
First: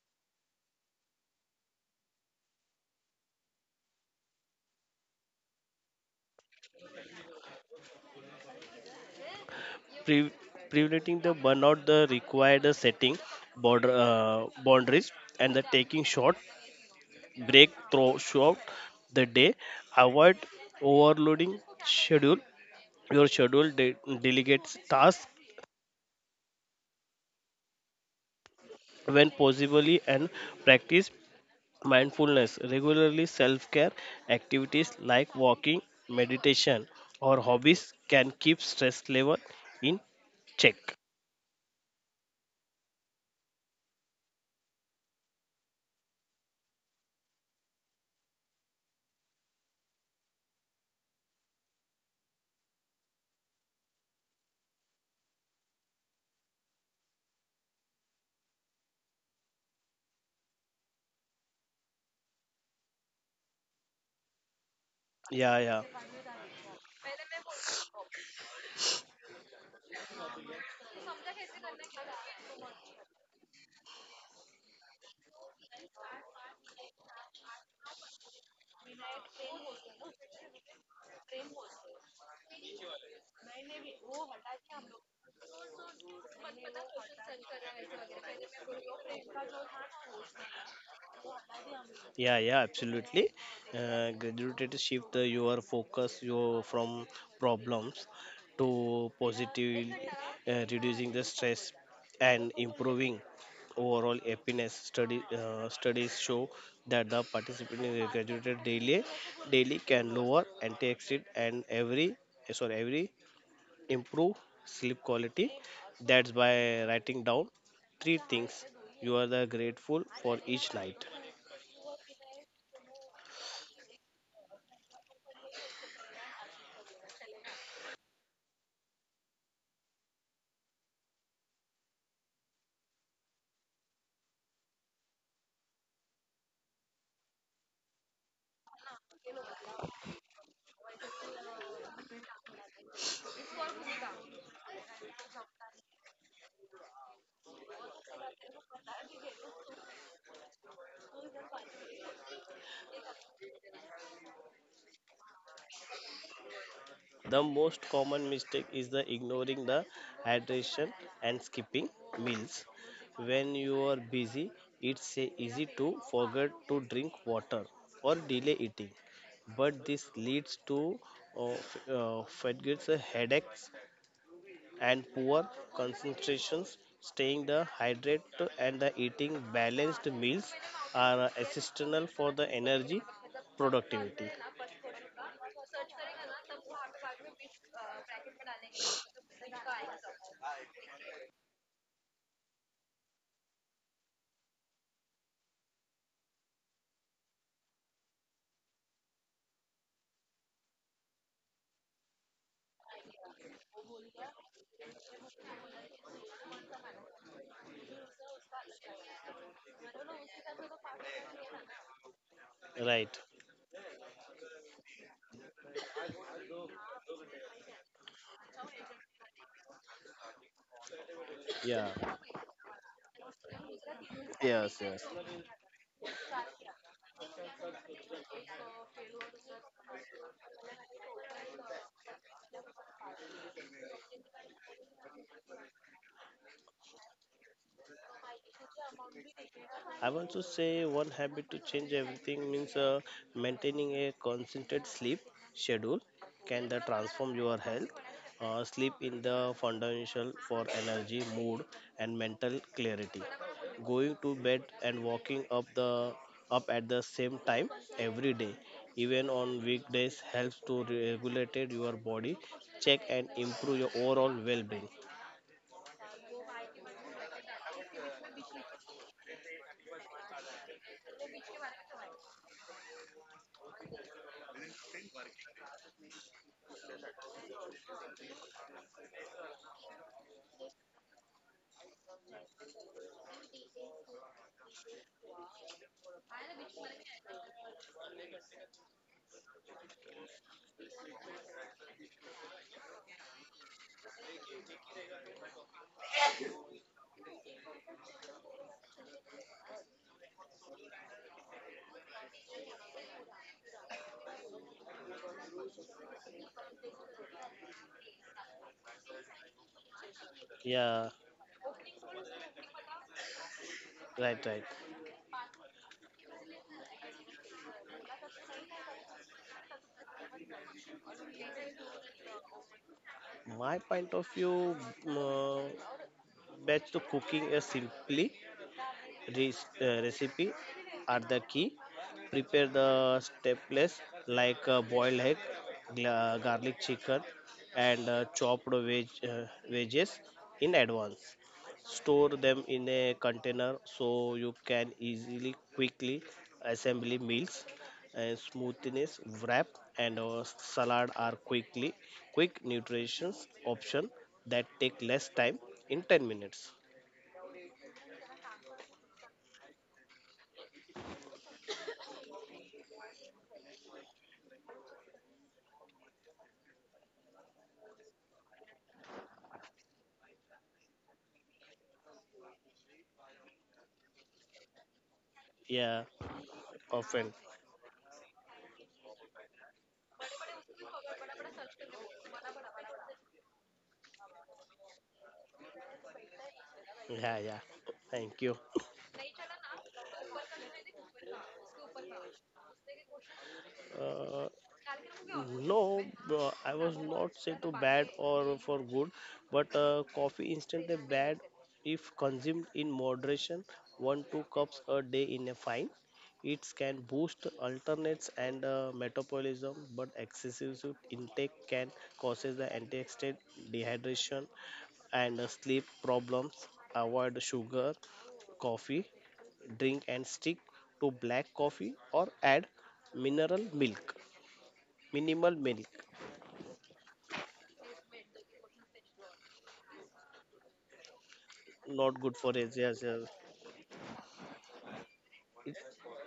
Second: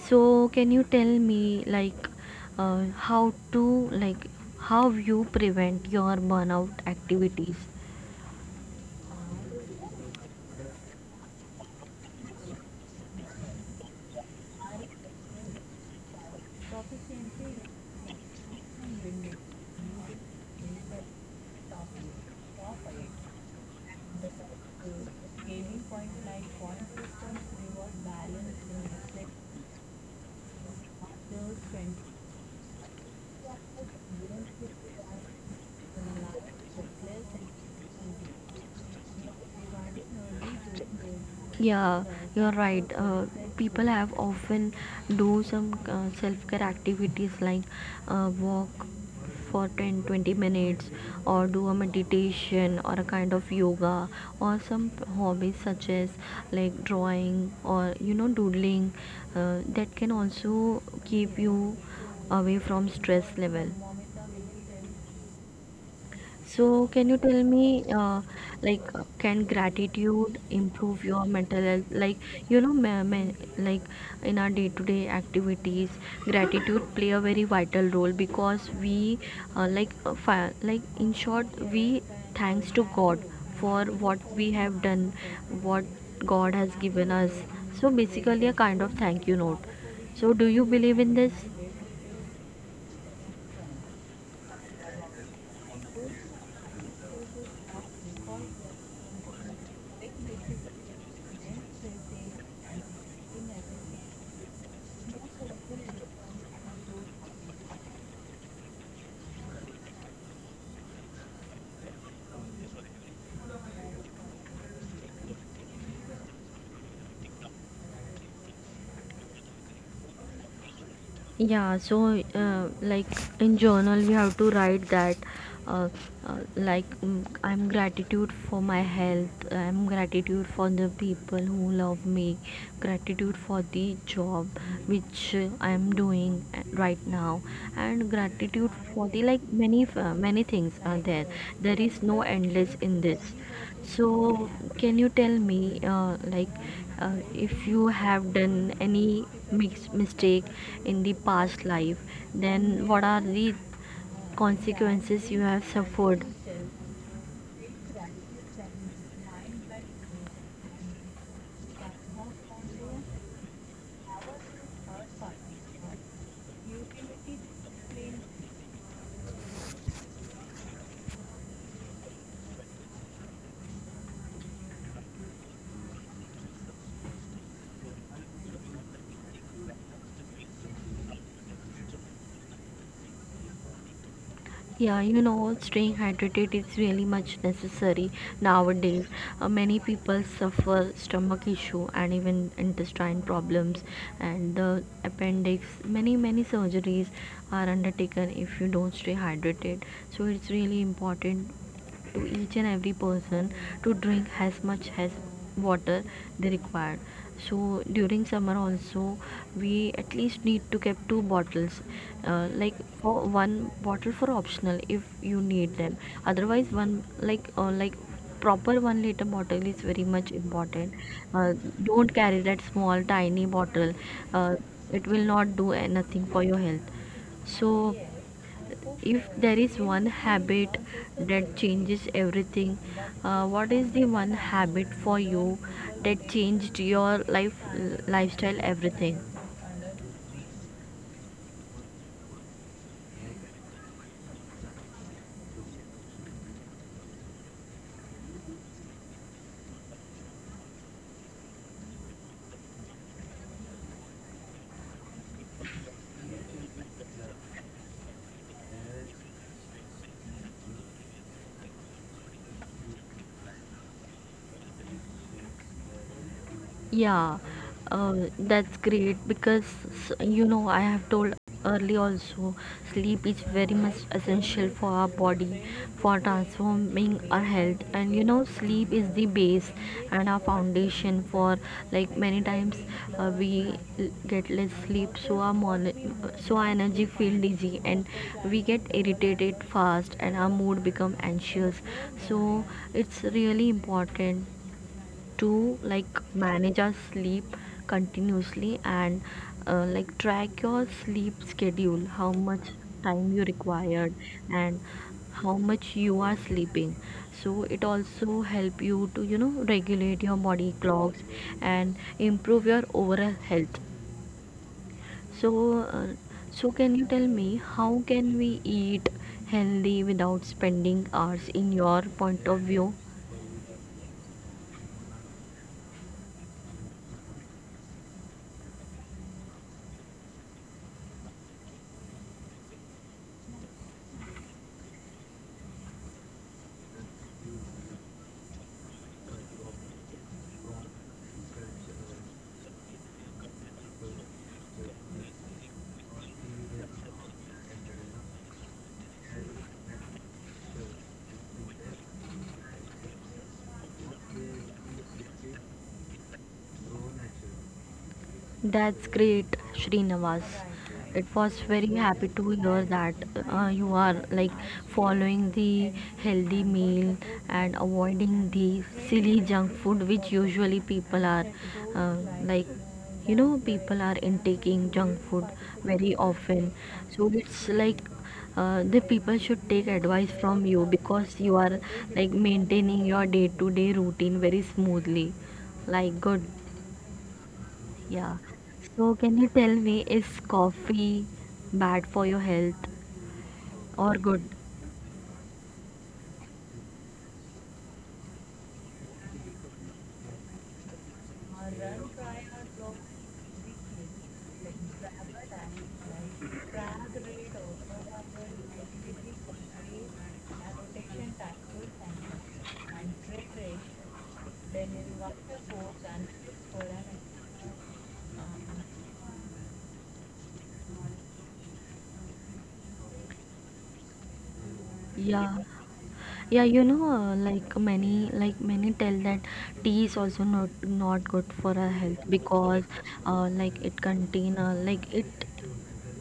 Speaker 1: So, can you tell me like, uh, how to like, how you prevent your burnout activities?
Speaker 2: Pre- Preventing the burnout the required setting border uh, boundaries and the taking short break thro- throughout the day. Avoid overloading schedule your schedule. De- delegate tasks when possibly and practice mindfulness regularly. Self-care activities like walking, meditation, or hobbies can keep stress level in check.
Speaker 1: Yeah, you're right. Uh, people have often do some uh, self-care activities like uh, walk for ten, twenty minutes, or do a meditation or a kind of yoga, or some hobbies such as like drawing, or you know, doodling, uh, that can also keep you away from stress level.
Speaker 2: Yeah, yeah.
Speaker 1: So, can you tell me, uh, like, uh, can gratitude improve your mental health? Like, you know, ma- ma- like in our day-to-day activities, gratitude play a very vital role, because we, uh, like, uh, fi- like in short, we thanks to God for what we have done, what God has given us. So basically, a kind of thank you note. So, do you believe in this?
Speaker 2: Yeah, yeah, absolutely. Uh, graduated shift uh, your focus your from problems to positive, uh, reducing the stress and improving overall happiness. Study uh, Studies show that the participant in the graduated daily daily can lower antioxidant and every eh, sorry every improve sleep quality. That's by writing down three things you are the grateful for each night.
Speaker 1: Yeah, so uh, like in journal we have to write that uh, uh, like mm, I'm gratitude for my health, I'm gratitude for the people who love me, gratitude for the job which uh, I'm doing uh, right now, and gratitude for the like many f- uh, many things are there. There is no endless in this. So, can you tell me, uh, like, uh, if you have done any mis- mistake in the past life, then what are the consequences you have suffered?
Speaker 2: The most common mistake is the ignoring the hydration and skipping meals. When you are busy, it's uh, easy to forget to drink water or delay eating. But this leads to uh, f- uh, fatigues, uh, headaches, and poor concentrations. Staying the hydrate and the eating balanced meals are uh, essential for the energy productivity.
Speaker 1: Yeah, you know, staying hydrated is really much necessary nowadays. Uh, many people suffer stomach issue and even intestine problems and the appendix. Many many surgeries are undertaken if you don't stay hydrated. So it's really important to each and every person to drink as much as water they required. So during summer also we at least need to keep two bottles uh, like
Speaker 2: Right?
Speaker 1: for one, bottle for optional if you need them, otherwise one, like uh, like proper one liter bottle is very much important. uh,
Speaker 2: Yeah.
Speaker 1: don't carry that small tiny bottle. uh,
Speaker 2: Yes. Yes.
Speaker 1: it will not do anything for your health. So if there is one habit that changes everything, uh, what is the one habit for you that changed your life, lifestyle, everything?
Speaker 2: I want to say one habit to change everything means, uh, maintaining a concentrated sleep schedule can the transform your health. Uh, sleep in the fundamental for energy, mood, and mental clarity. Going to bed and walking up the up at the same time every day, even on weekdays, helps to regulate your body, check and improve your overall well-being.
Speaker 1: Yeah, uh, that's great because you know I have told early also, sleep is very much essential for our body, for transforming our health, and you know sleep is the base and our foundation for, like many times, uh, we l- get less sleep, so our morning, so our energy feel dizzy, and we get irritated fast and our mood become anxious. So it's really important to like manage our sleep continuously, and uh, like track your sleep schedule, how much time you required, and how much you are sleeping. So it also help you to you know regulate your body
Speaker 2: Yeah,
Speaker 1: clocks and improve your overall health.
Speaker 2: right, right.
Speaker 1: So uh, so can you tell me how can we eat healthy without spending hours in your point of view?
Speaker 2: My point of view. Uh, Batch to cooking is simply re- uh, recipe are the key. Prepare the stepless like uh, boiled egg, gla- garlic chicken, and uh, chopped veg- uh, veggies in advance. Store them in a container so you can easily, quickly assemble meals. And smoothness wrap and uh, salad are quickly quick nutrition option that take less time in ten minutes.
Speaker 1: That's great, Srinivas. It was very happy to hear that uh, you are like following the healthy meal and avoiding the silly junk food which usually people are uh, like, you know, people are intaking junk food
Speaker 2: Yeah,
Speaker 1: very often. So
Speaker 2: often.
Speaker 1: it's like uh, the people should take advice from you because you are like maintaining your day to day routine very smoothly, like good.
Speaker 2: Yeah, yeah.
Speaker 1: Yeah.
Speaker 2: Thank you.
Speaker 1: So can you tell me, is coffee bad for your health or good?
Speaker 2: Uh, no, uh, I was not say to bad or for good, but uh, coffee instantly bad if consumed in moderation. One two cups a day in a fine. It can boost alternates and uh, metabolism, but excessive intake can causes the anti-state dehydration and uh, sleep problems. Avoid sugar, coffee. Drink and stick to black coffee or add mineral milk minimal
Speaker 1: Yeah.
Speaker 2: milk.
Speaker 1: Yeah, you know, uh, like many, like many tell that tea is also not not good for our
Speaker 2: Not
Speaker 1: health,
Speaker 2: good for it,
Speaker 1: because
Speaker 2: yes, yes.
Speaker 1: uh, like it contain, uh, like it,
Speaker 2: it,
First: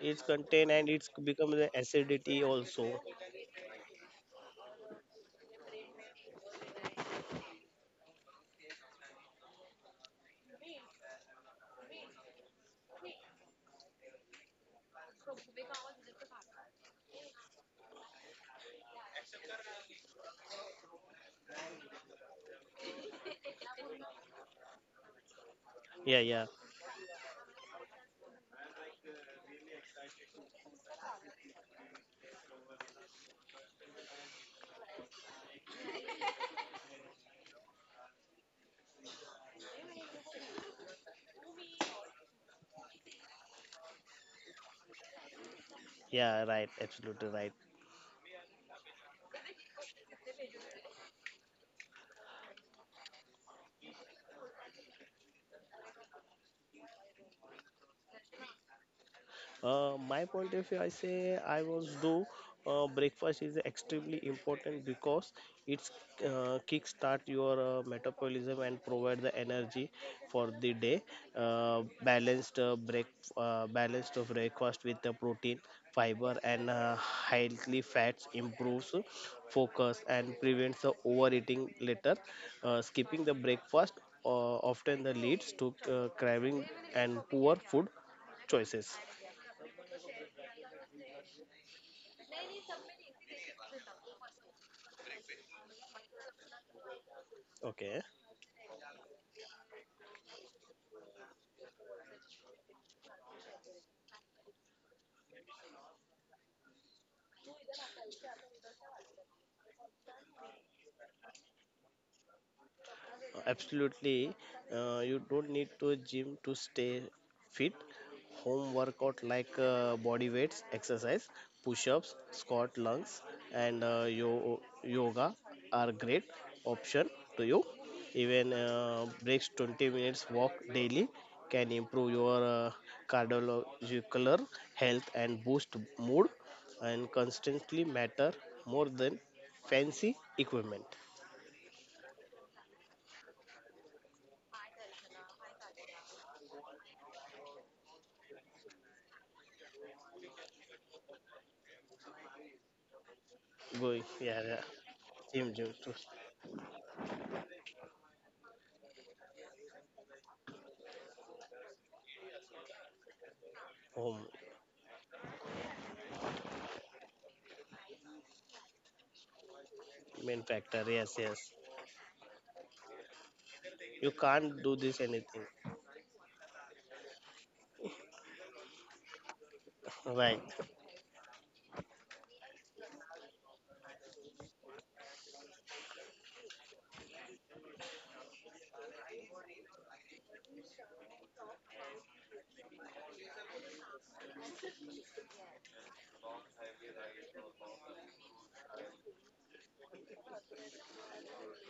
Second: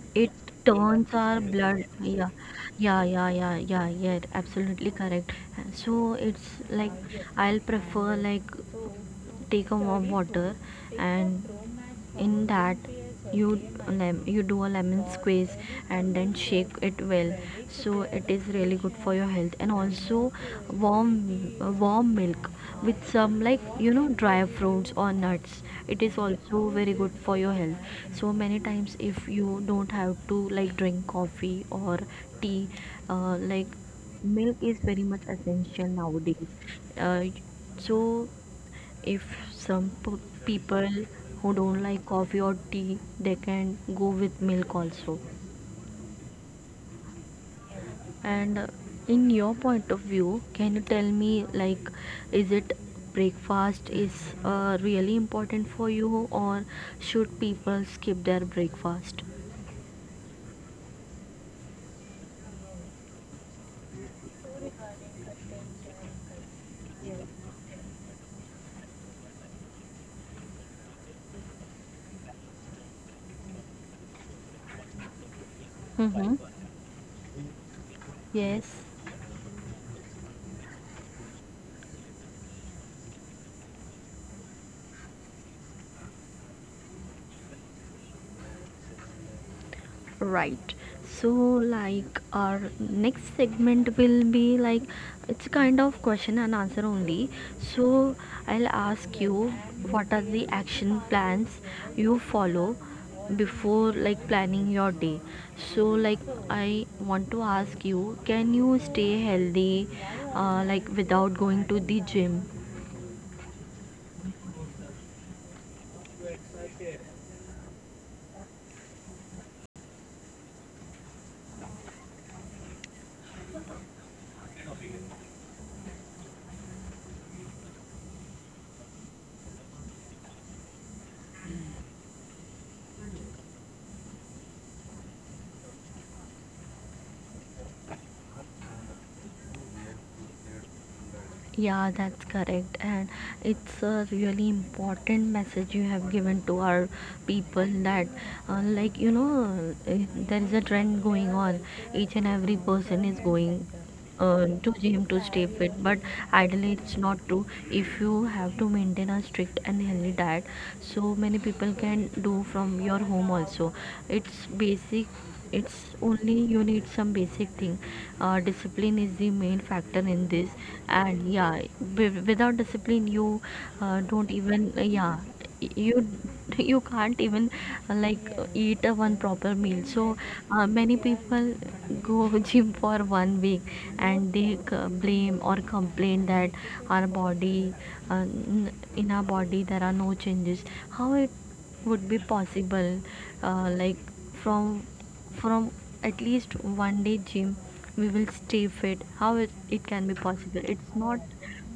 Speaker 2: it's
Speaker 1: it
Speaker 2: contain and it's
Speaker 1: turns our
Speaker 2: becomes
Speaker 1: blood. Yeah,
Speaker 2: acidity also.
Speaker 1: yeah, yeah, yeah, yeah, yeah. Absolutely correct. So it's like I'll prefer like take a warm water, and in that you, lem- you do a lemon squeeze and then shake it well, so it is really good for your health. And also warm, warm milk with some, like you know, dry fruits or nuts, it is
Speaker 2: Yeah, yeah,
Speaker 1: also very good for your health. So many times if you don't have to like drink coffee or tea, uh, like, milk is very much essential nowadays. uh, so if some p- people who don't like coffee or tea, they can go with milk also.
Speaker 2: yeah, right, absolutely right.
Speaker 1: And uh, in your point of view, can you tell me like, is it, breakfast is uh, really important for you, or should people skip their breakfast?
Speaker 2: Uh, my point of view, I say I was do uh, breakfast is extremely important because it's uh, kickstart your uh, metabolism and provide the energy for the day. Uh, balanced uh, break uh, Balanced of breakfast with the protein,
Speaker 1: Mm-hmm.
Speaker 2: fiber, and uh, healthy fats
Speaker 1: Yes.
Speaker 2: improves focus and prevents the overeating later. Uh, skipping the breakfast uh, often the leads to uh, craving and poor food choices.
Speaker 1: Right. So, like, our next segment will be like, it's kind of question and answer only. So,
Speaker 2: Okay,
Speaker 1: I'll ask you, what are the action plans you follow before like planning your day. So, like, I want to ask you, can you stay healthy uh, like without going to the gym?
Speaker 2: absolutely. Uh, you don't need to gym to stay fit. Home workout like uh, body weights, exercise, push-ups, squat, lungs, and uh, yo- yoga are great option to you. Even uh, breaks twenty minutes walk daily can improve your uh, cardiovascular health and boost mood. And constantly matter more than fancy equipment.
Speaker 1: Yeah, that's correct, and it's a really important message you have given to our people that, uh, like you know, uh, there is a trend going on. Each and every person is going
Speaker 2: Going,
Speaker 1: uh,
Speaker 2: yeah, yeah.
Speaker 1: to gym to stay
Speaker 2: Gym,
Speaker 1: fit,
Speaker 2: gym
Speaker 1: but
Speaker 2: to
Speaker 1: ideally it's not true. If you have to maintain a strict and healthy diet, so many people can do from your home also.
Speaker 2: home,
Speaker 1: It's basic. It's only you need some basic thing, uh, discipline is the main factor in this.
Speaker 2: main factor. Yes,
Speaker 1: And
Speaker 2: yes.
Speaker 1: yeah, without discipline you uh,
Speaker 2: You
Speaker 1: don't
Speaker 2: can't
Speaker 1: even uh,
Speaker 2: do this
Speaker 1: yeah
Speaker 2: anything.
Speaker 1: you you can't even uh, like uh, eat a one proper meal. So
Speaker 2: Right,
Speaker 1: uh, many people go gym for one week and they c- blame or complain that our body uh, n- in our body there are no changes. How it would be possible, uh, like from from at least one day gym we will stay fit? How it, it can be possible? It's not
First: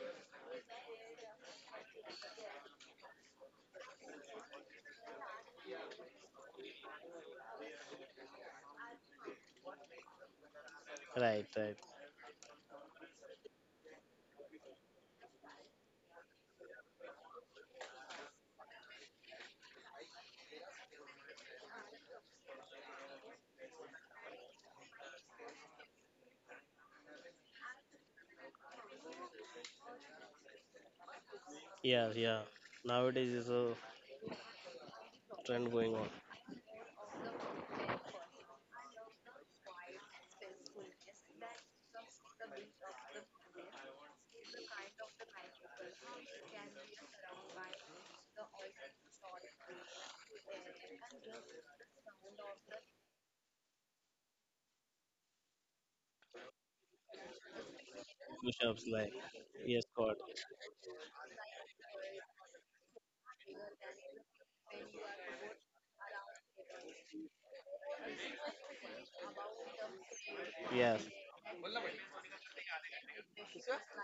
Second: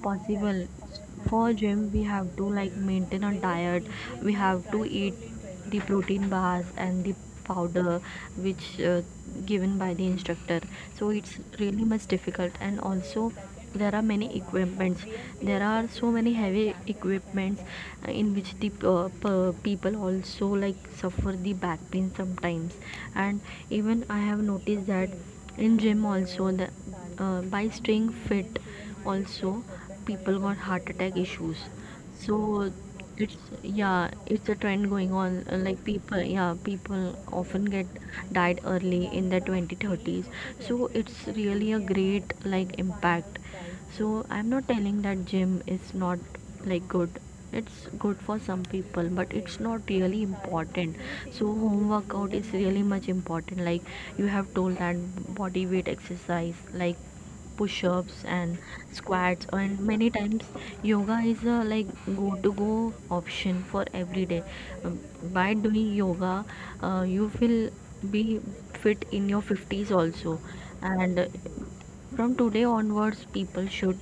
Speaker 1: possible. For gym we have to like maintain a diet, we have to eat the protein bars and the powder which uh, given by the instructor. So it's
Speaker 2: right, right.
Speaker 1: really much difficult. And also there are many equipments, there are so many heavy equipments uh, in which the uh, p- people also like suffer the back pain sometimes. And even I have noticed that in gym also, the uh, by staying fit also, people got heart attack issues.
Speaker 2: Yeah, yeah.
Speaker 1: So
Speaker 2: Nowadays
Speaker 1: it's
Speaker 2: is a
Speaker 1: yeah, it's a trend going on, uh,
Speaker 2: trend
Speaker 1: like
Speaker 2: going on.
Speaker 1: people, yeah, people often get died early in their twenty thirties. So it's really a great like impact. So I'm not telling that gym is not like good. It's good for some people, but it's not really important. So home workout is really much important, like you have told that body weight exercise like push-ups and
Speaker 2: Push-ups, like
Speaker 1: squats. And
Speaker 2: yes,
Speaker 1: many
Speaker 2: God.
Speaker 1: times yoga is a like go to go option for every day. Um, by doing yoga uh, you will be fit in your fifties also.
Speaker 2: Yes,
Speaker 1: And uh, from today onwards people should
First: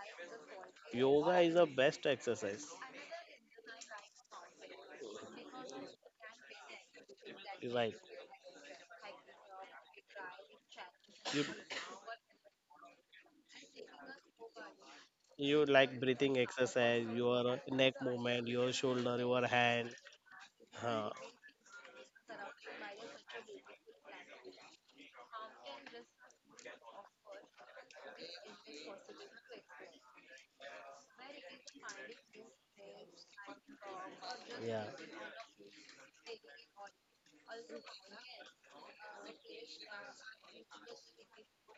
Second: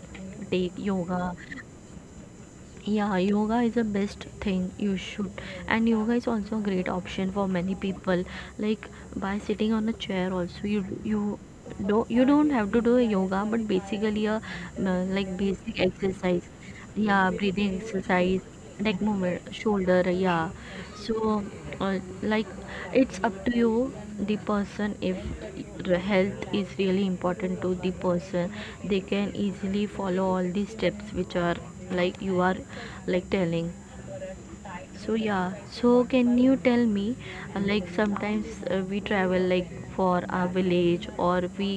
Speaker 1: take yoga.
Speaker 2: yoga is the best exercise.
Speaker 1: Yeah, yoga is the best thing you should. And yoga is also a great option for many
Speaker 2: Right.
Speaker 1: people, like by sitting on a chair also, you you
Speaker 2: You
Speaker 1: do, you don't have to do a yoga, but basically a uh, like
Speaker 2: you
Speaker 1: basic
Speaker 2: like breathing
Speaker 1: exercise.
Speaker 2: exercise.
Speaker 1: Yeah,
Speaker 2: Your
Speaker 1: breathing
Speaker 2: neck
Speaker 1: exercise,
Speaker 2: movement, your
Speaker 1: neck
Speaker 2: shoulder,
Speaker 1: movement,
Speaker 2: your hand.
Speaker 1: shoulder, yeah.
Speaker 2: Huh.
Speaker 1: So uh, like it's up to you, the person, if r- health is really important to the person, they can easily follow all these steps which are like you are like telling.
Speaker 2: Yeah.
Speaker 1: So yeah, so can you tell me, uh, like sometimes uh, we travel like for our village, or we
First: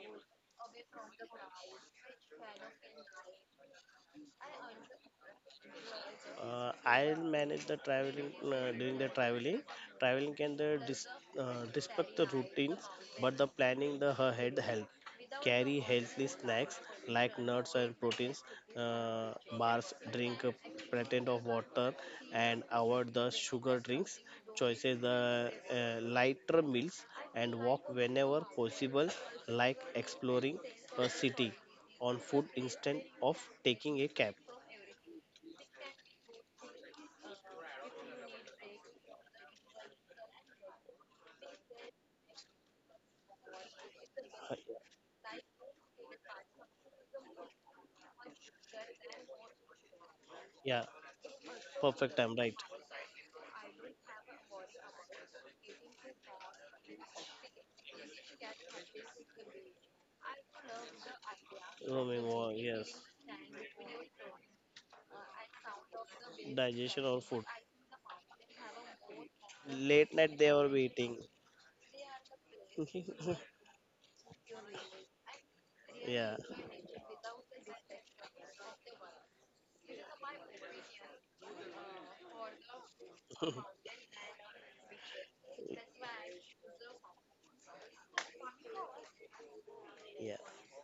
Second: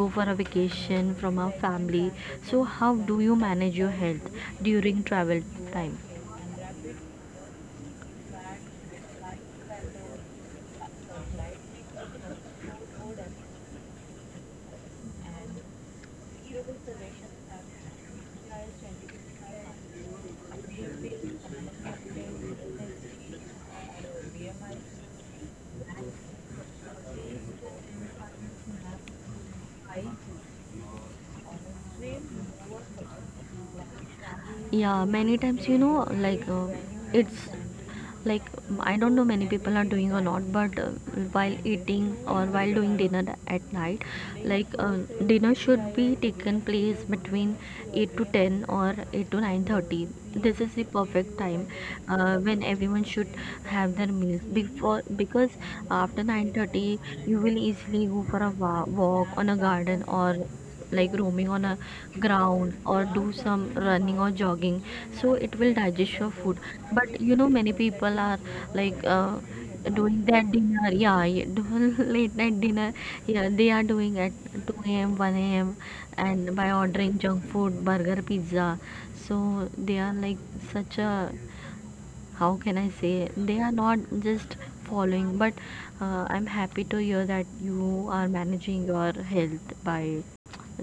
Speaker 1: go for a vacation from our family. So how do you manage your health during travel time?
Speaker 2: Uh, I'll manage the traveling uh, during the traveling. Traveling can the dis, uh, disrupt the routines, but the planning the her head help. Carry healthy snacks like nuts and proteins, uh, bars, drink a plenty of water, and avoid the sugar drinks. Choices the uh, lighter meals and walk whenever possible, like exploring a city on foot instead of taking a cab.
Speaker 1: Yeah, many times, you know, like uh, it's like I don't know many people are doing or not, but uh, while eating or while doing dinner at night,
Speaker 2: Uh,
Speaker 1: like uh, dinner should be taken place between eight to ten or eight to nine thirty. This is
Speaker 2: Yeah.
Speaker 1: the perfect time
Speaker 2: Perfect time,
Speaker 1: uh,
Speaker 2: right?
Speaker 1: when everyone should have their meals before, because after nine thirty you will easily go for a wa- walk on a garden, or like roaming on a
Speaker 2: Roaming war,
Speaker 1: ground,
Speaker 2: yes.
Speaker 1: or do some running or jogging, so it will digest your food.
Speaker 2: Digestion or
Speaker 1: But you
Speaker 2: food.
Speaker 1: know, many people are like uh,
Speaker 2: Late
Speaker 1: doing
Speaker 2: night they
Speaker 1: that
Speaker 2: were
Speaker 1: dinner,
Speaker 2: waiting.
Speaker 1: yeah, yeah, late night dinner. Yeah, they are doing at two a.m, one a.m,
Speaker 2: Yeah.
Speaker 1: and by ordering junk food, burger, pizza. So they are like such a, how can I say, they are not just following, but uh, I'm happy to hear that you are managing your health by
Speaker 2: Yeah.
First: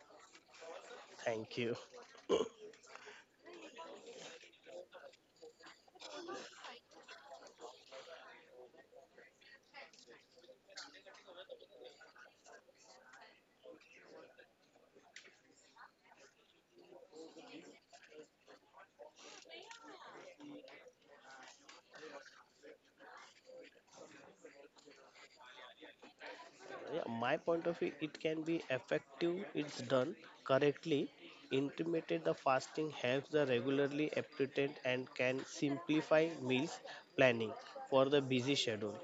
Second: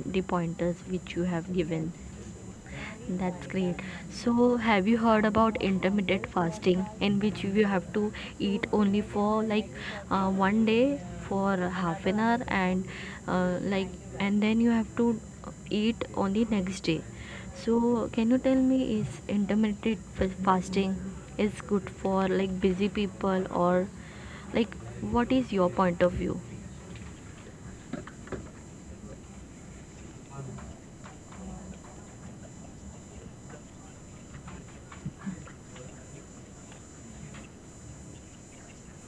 Speaker 1: the pointers which you have
Speaker 2: Thank you.
Speaker 1: given. That's great. So, have you heard about intermittent fasting, in which you have to eat only for like uh, one day for half an hour, and uh, like, and then you have to eat only next day. So, can you tell me, is intermittent f- fasting is good for like busy people, or like, what is your point of view?
Speaker 2: Yeah, my point of view it can be effective it's done correctly. Intermittent the fasting helps the regularly appetite and can simplify meals planning for the busy schedule.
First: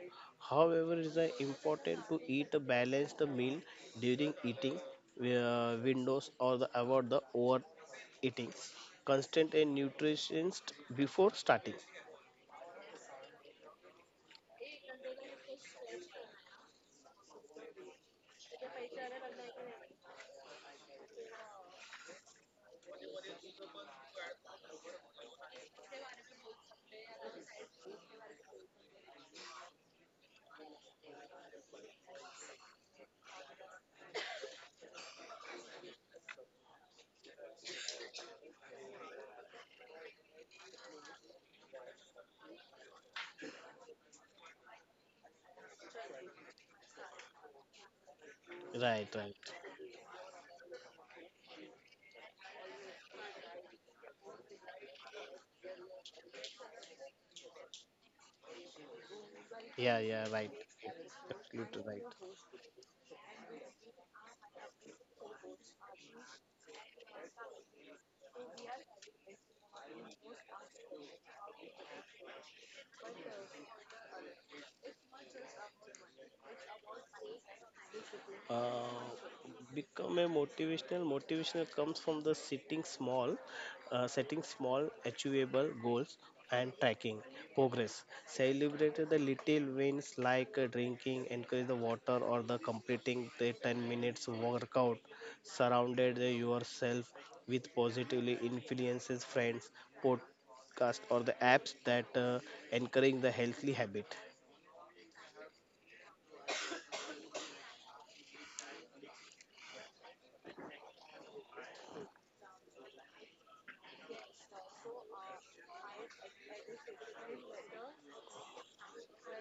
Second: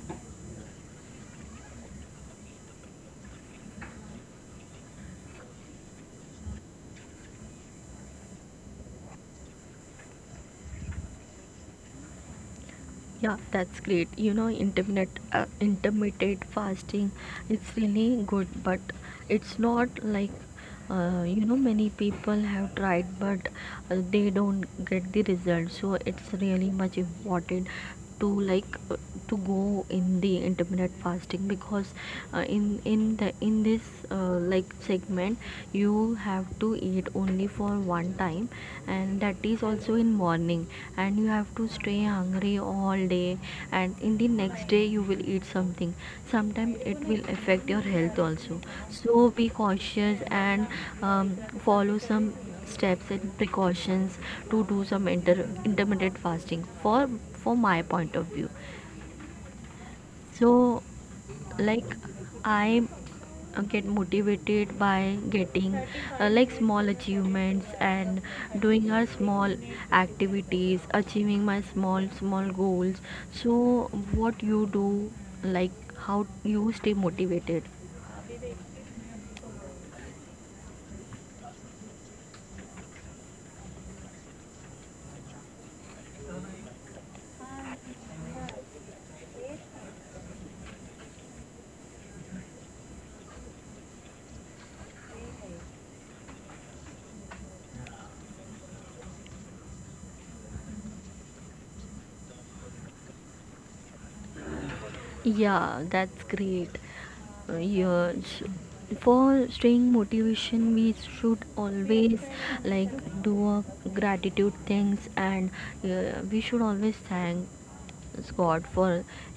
Speaker 2: However it is uh, important to eat a balanced meal during eating uh, windows or the, avoid the overeating constant and nutritionist before starting.
Speaker 1: Yeah, that's great. You know, intermittent uh, intermittent fasting, it's really good, but it's not like, uh, you know, many people have tried, but uh, they don't get the result. So it's really much important to like uh, to go in the intermittent fasting, because uh, in in the in this uh, like segment you have to eat only for one time, and that is also in morning, and you have to stay hungry all day, and in the next day you will eat something. Sometimes it will affect your health also.
Speaker 2: Right,
Speaker 1: So
Speaker 2: right,
Speaker 1: be cautious and um, follow some steps and precautions to do some inter- intermittent fasting, for for my point of view.
Speaker 2: yeah, yeah,
Speaker 1: So
Speaker 2: right, absolutely
Speaker 1: like,
Speaker 2: right.
Speaker 1: I uh, get motivated by getting uh, like small achievements and doing our small activities, achieving my small small goals. So what you do, like, how you stay motivated?
Speaker 2: uh, become a motivational Motivational comes from the sitting small uh, setting small achievable goals and tracking progress. Celebrate the little wins like uh, drinking encourage the water or the completing the ten minutes workout. Surrounded the yourself with positively influences friends, podcast or the apps that uh, encourage the healthy habit.
Speaker 1: Yeah, that's great. Uh, Yeah, sh- for staying motivation, we should always like do a gratitude things, and uh, we should always thank God for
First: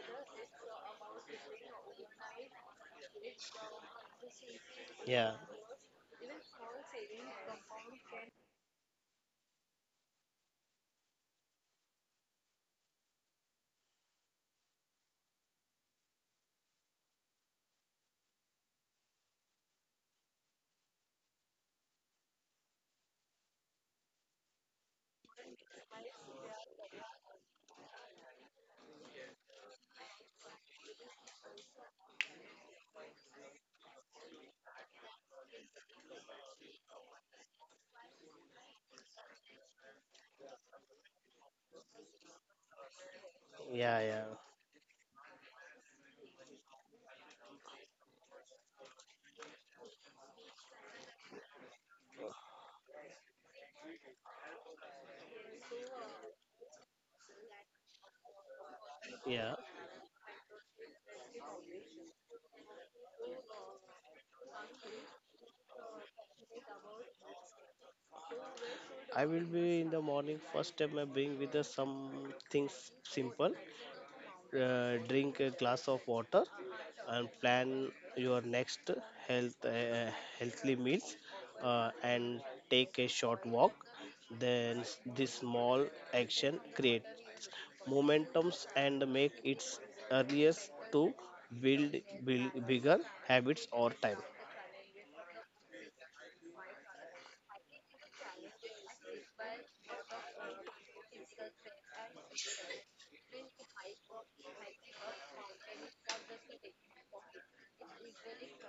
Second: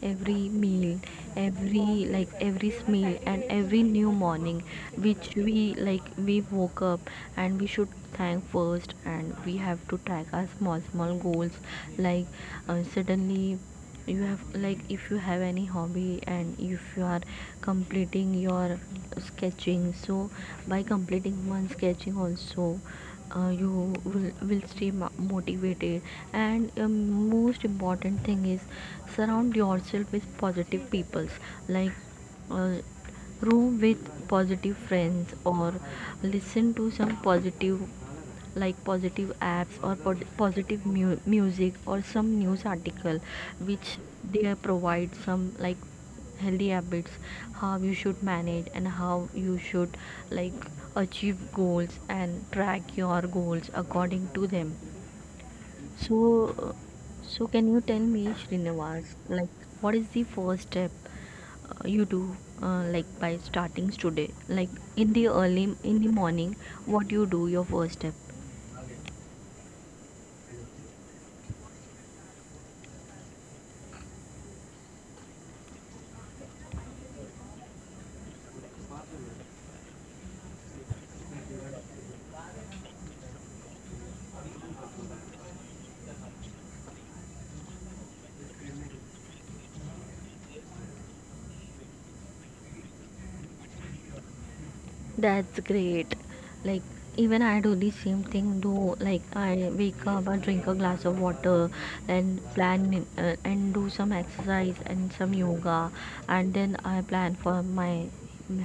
Speaker 1: every meal, every like every meal and every new morning, which
Speaker 2: Yeah,
Speaker 1: we like we woke up, and we should thank first. And we have to track our small small goals, like uh, suddenly, you have like, if you have any hobby and if you are completing your sketching, so by completing one sketching also, uh, you will will stay motivated. And um, most important thing is surround yourself with positive peoples, like uh, room with positive friends, or listen to some positive like positive apps, or pod- positive mu- music, or some news article which
Speaker 2: yeah, yeah,
Speaker 1: they provide some like healthy habits, how you should manage and how you should like achieve goals and track your goals according to them. So uh, so can you tell me, Srinivas,
Speaker 2: yeah.
Speaker 1: like, what is the first step uh, you do, uh, like by starting today, like in the early in the morning, what you do your first step?
Speaker 2: I will be in the morning. First time I bring with us something s- simple. Uh, drink a glass of water and plan your next health uh, healthy meals uh, and take a short walk. Then s- this small action creates momentums and make its earliest to build, build bigger habits over time.
Speaker 1: That's great. Like, even I do the same thing though. Like I wake up, I drink a glass of water, and plan uh, and do some exercise and some yoga, and then I plan for my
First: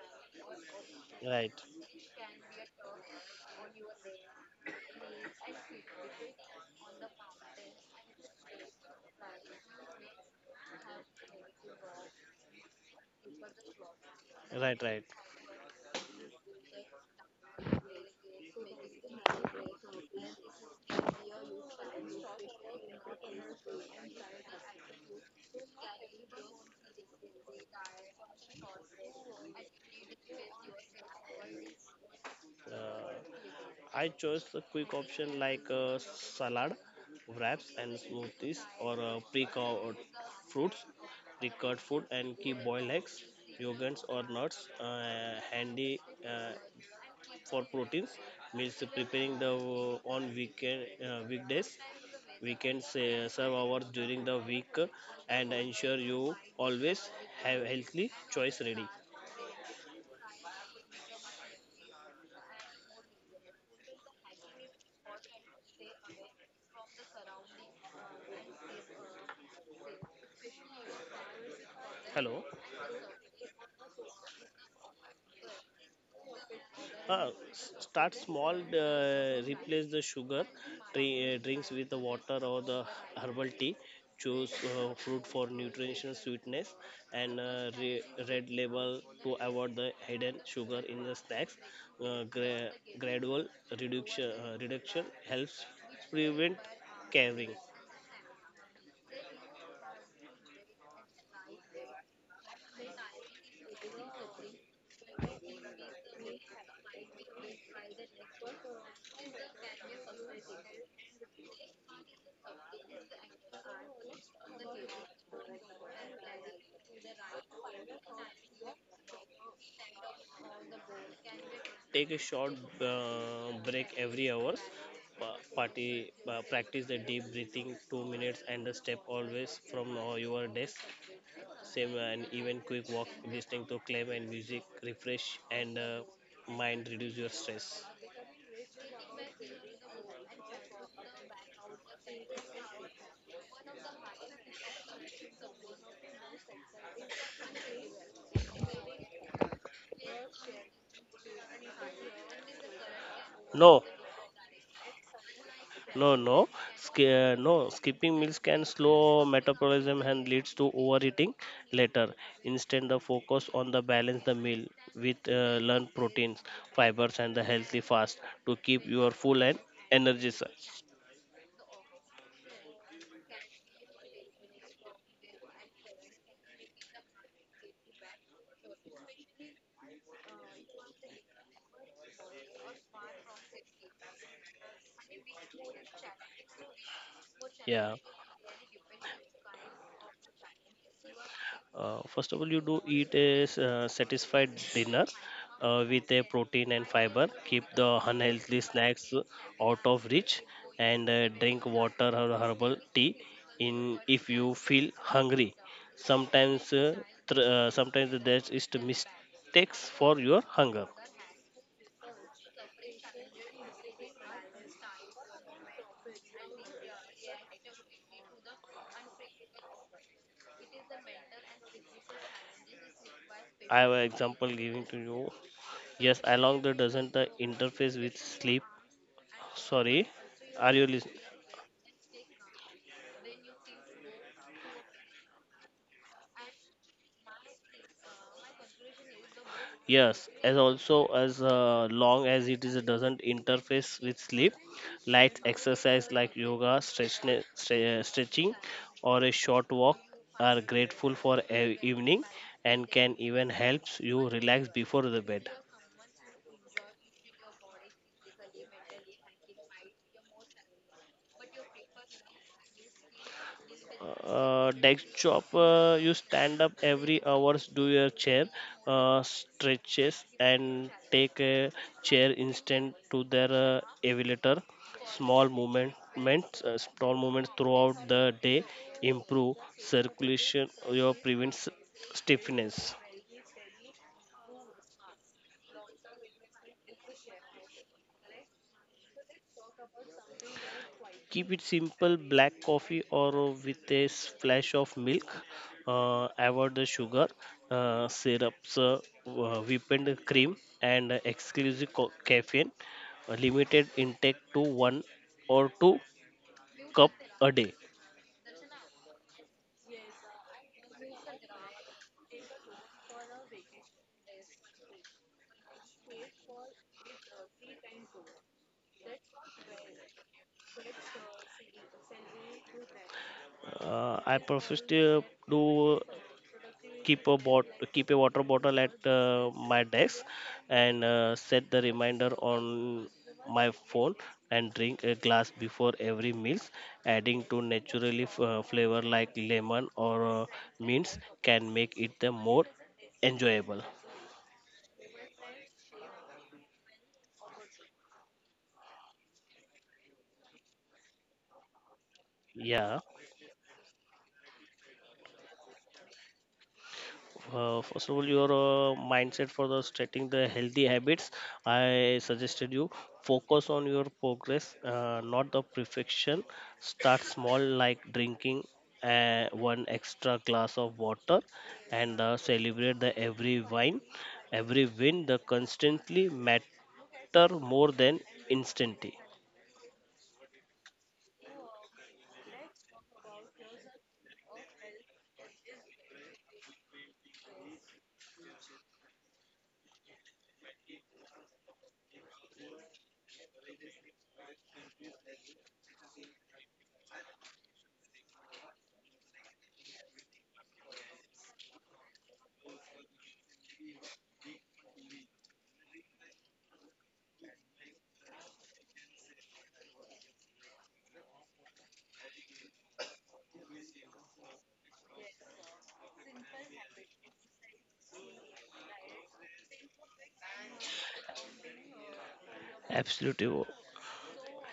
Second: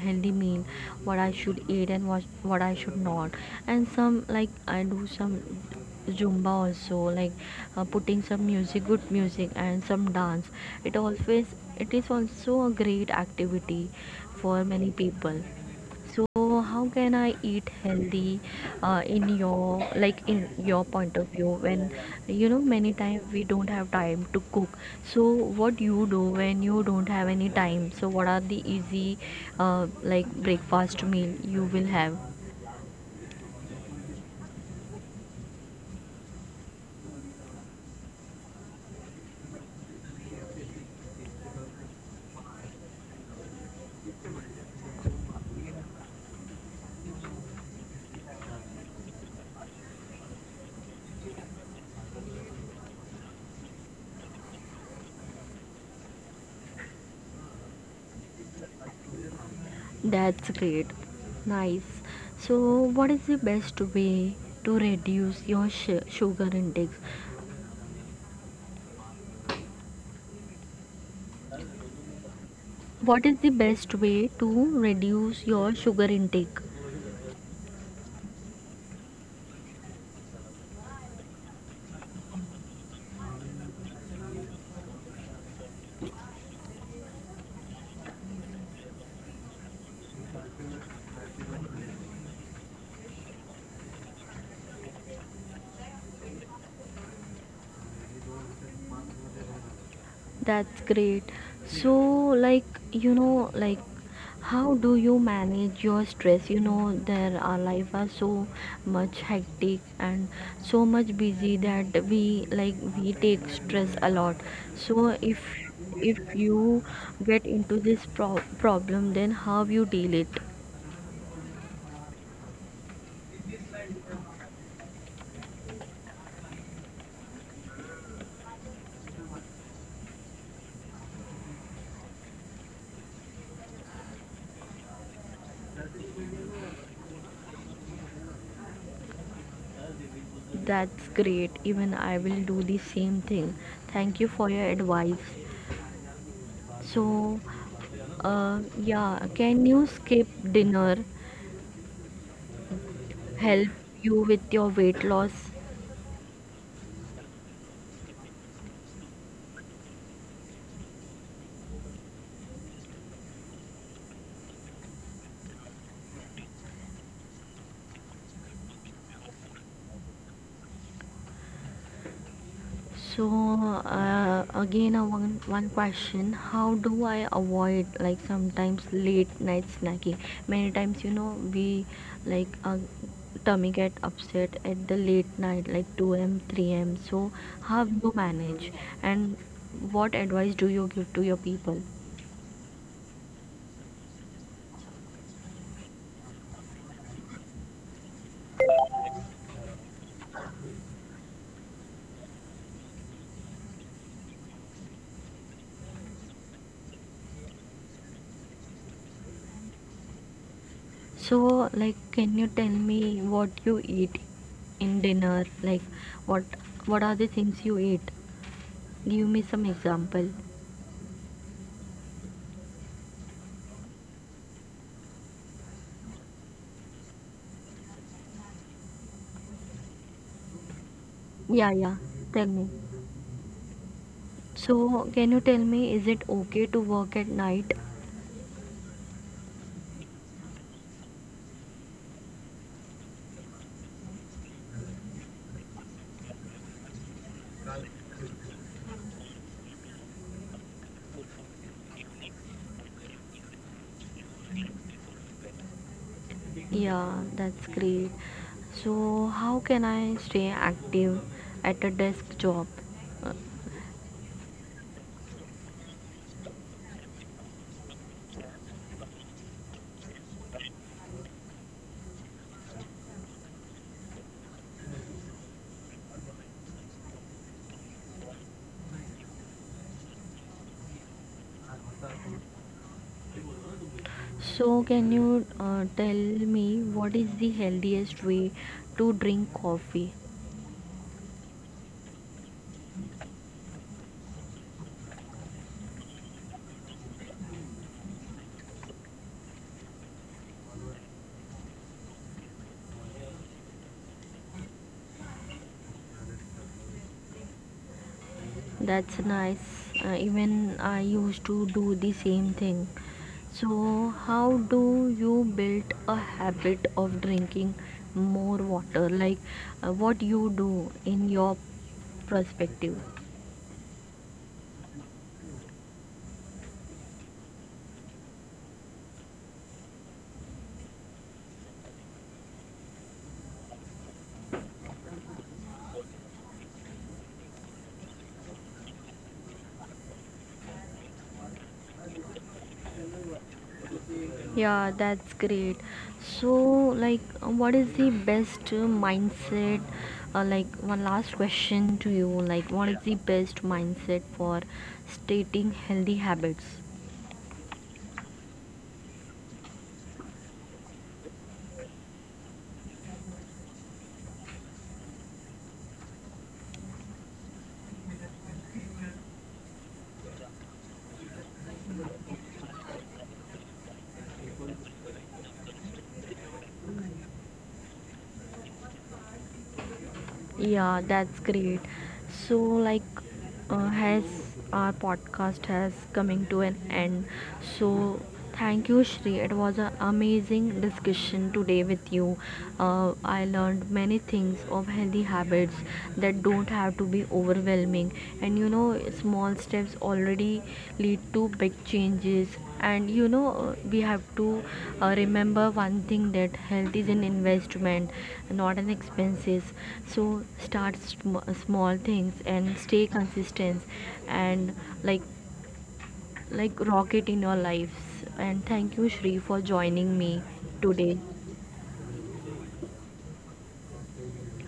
Speaker 1: healthy meal, what I
Speaker 2: Right,
Speaker 1: should eat and what what I should not. And some like I do some zumba also, like uh, putting some music, good music, and some dance. It always, it is also a great activity for
Speaker 2: right,
Speaker 1: many
Speaker 2: right.
Speaker 1: people. So how can I eat healthy uh, in your like in your point of view, when you know many times we don't have time to cook. So what you do when you don't have any time? So what are the easy uh, like breakfast meal you will have?
Speaker 2: Uh, I chose a quick option like uh, salad, wraps, and smoothies, or uh, pre-cut fruits, pre-cut food, and keep boiled eggs, yogurts, or nuts uh, handy uh, for proteins. Means preparing the uh, on weekend uh, weekdays. We can say serve hours during the week and ensure you always have healthy choice ready.
Speaker 1: That's great. Nice. So what is the best way to reduce your sh- sugar intake?
Speaker 2: Hello.
Speaker 1: What is the best way to reduce your sugar intake?
Speaker 2: Uh, s- start small, uh, replace the sugar dri- uh, drinks with the water or the herbal tea. Choose uh, fruit for nutritional sweetness and uh, re- red label to avoid the hidden sugar in the snacks. Uh, gra- Gradual reduction, uh, reduction helps prevent caving.
Speaker 1: That's great. So, like, you know, like, how do you manage your stress? You know, there our life are so much hectic and so much busy that we like we take stress a lot. So, if if you get into this pro- problem, then how you deal it?
Speaker 2: Take a short uh, break every hour. Pa- Party, uh, practice the deep breathing two minutes and the step always from uh, your desk same and even quick walk listening to claim and music refresh and uh, mind reduce your stress.
Speaker 1: That's great. Even I will do the same thing. Thank you for your advice. So, uh, yeah, can you skip dinner? Help
Speaker 2: No,
Speaker 1: you with your weight loss.
Speaker 2: no, no. Sk- uh, no, skipping meals can slow metabolism and leads to overeating later. Instead, the focus on the balance the meal with uh, learn proteins, fibers, and the healthy fast to keep your full and energy, sir.
Speaker 1: So uh, again, a one one question: how do I avoid like sometimes late night snacking? Many times, you know, we like uh, tummy get upset at the late night, like two m, three m. So how
Speaker 2: Yeah.
Speaker 1: do you manage? And what advice do you give to your people?
Speaker 2: Uh, first of all, you do eat a s- uh, satisfied dinner uh, with a protein and fiber. Keep the unhealthy snacks out of reach, and uh, drink water or herbal tea in if you feel hungry. Sometimes, uh, thr uh, sometimes that is the mistakes for your hunger.
Speaker 1: So like, can you tell me what you eat in dinner? Like, what what are the things you eat? Give me some example.
Speaker 2: I have an example giving to you. Yes, along the doesn't uh, interface with sleep. Sorry, are you listening?
Speaker 1: Yeah, yeah. Tell me. So, can you tell me, is it okay to work at night?
Speaker 2: Yes, as also as uh, long as it is doesn't interface with sleep, light exercise like yoga, stretch, stre- stretching, or a short walk are grateful for a evening and can even helps you relax before the bed.
Speaker 1: Yeah, that's great. So, how can I stay active at a desk job? Uh,
Speaker 2: Uh, desk job uh, you stand up every hours do your chair uh, stretches and take a chair instant to their uh, elevator. Small movements uh, small movements throughout the day improve circulation your prevents stiffness.
Speaker 1: So, can you uh, tell me, what is the healthiest way to drink coffee?
Speaker 2: Keep it simple black coffee or with a splash of milk, uh, avoid the sugar uh, syrups, uh, uh, whipped cream and exclusive co- caffeine. Uh, limited intake to one or two cup a day.
Speaker 1: That's nice. Uh, even I used to do the same thing. So, how do you build a habit of drinking more water? Like, uh, what you do in your perspective?
Speaker 2: uh, I prefer to do keep a bot keep a water bottle at uh, my desk and uh, set the reminder on my phone and drink a glass before every meals. Adding to naturally f- uh, flavor like lemon or uh, mints can make it the more enjoyable.
Speaker 1: Yeah, that's great. So, like, what is the best uh, mindset? Uh, like, one last question to you. Like, what
Speaker 2: Yeah.
Speaker 1: is the best mindset for stating healthy habits?
Speaker 2: Uh, first of all your uh, mindset for the starting the healthy habits, I suggested you focus on your progress, uh, not the perfection. Start small like drinking uh, one extra glass of water and uh, celebrate the every wine every win. The constantly matter more than instantly.
Speaker 1: Yeah, that's great. So, like, uh, has our podcast has coming to an end. So, thank you, Shri. It was an amazing discussion today with you. Uh, I learned many things of healthy habits that don't have to be overwhelming. And you know, small steps already lead to big changes. And you know, we have to uh, remember one thing, that health is an investment, not an expenses. So start sm- small things and stay consistent, and like like rocket in your lives. And thank you, Shri, for joining me today.
Speaker 2: Absolutely.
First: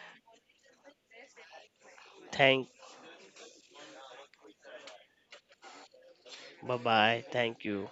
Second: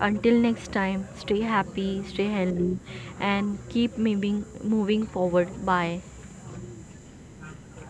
Speaker 1: Until next time, stay happy, stay
Speaker 2: Thank.
Speaker 1: healthy, and keep moving moving forward. Bye.
Speaker 2: Bye bye, thank you.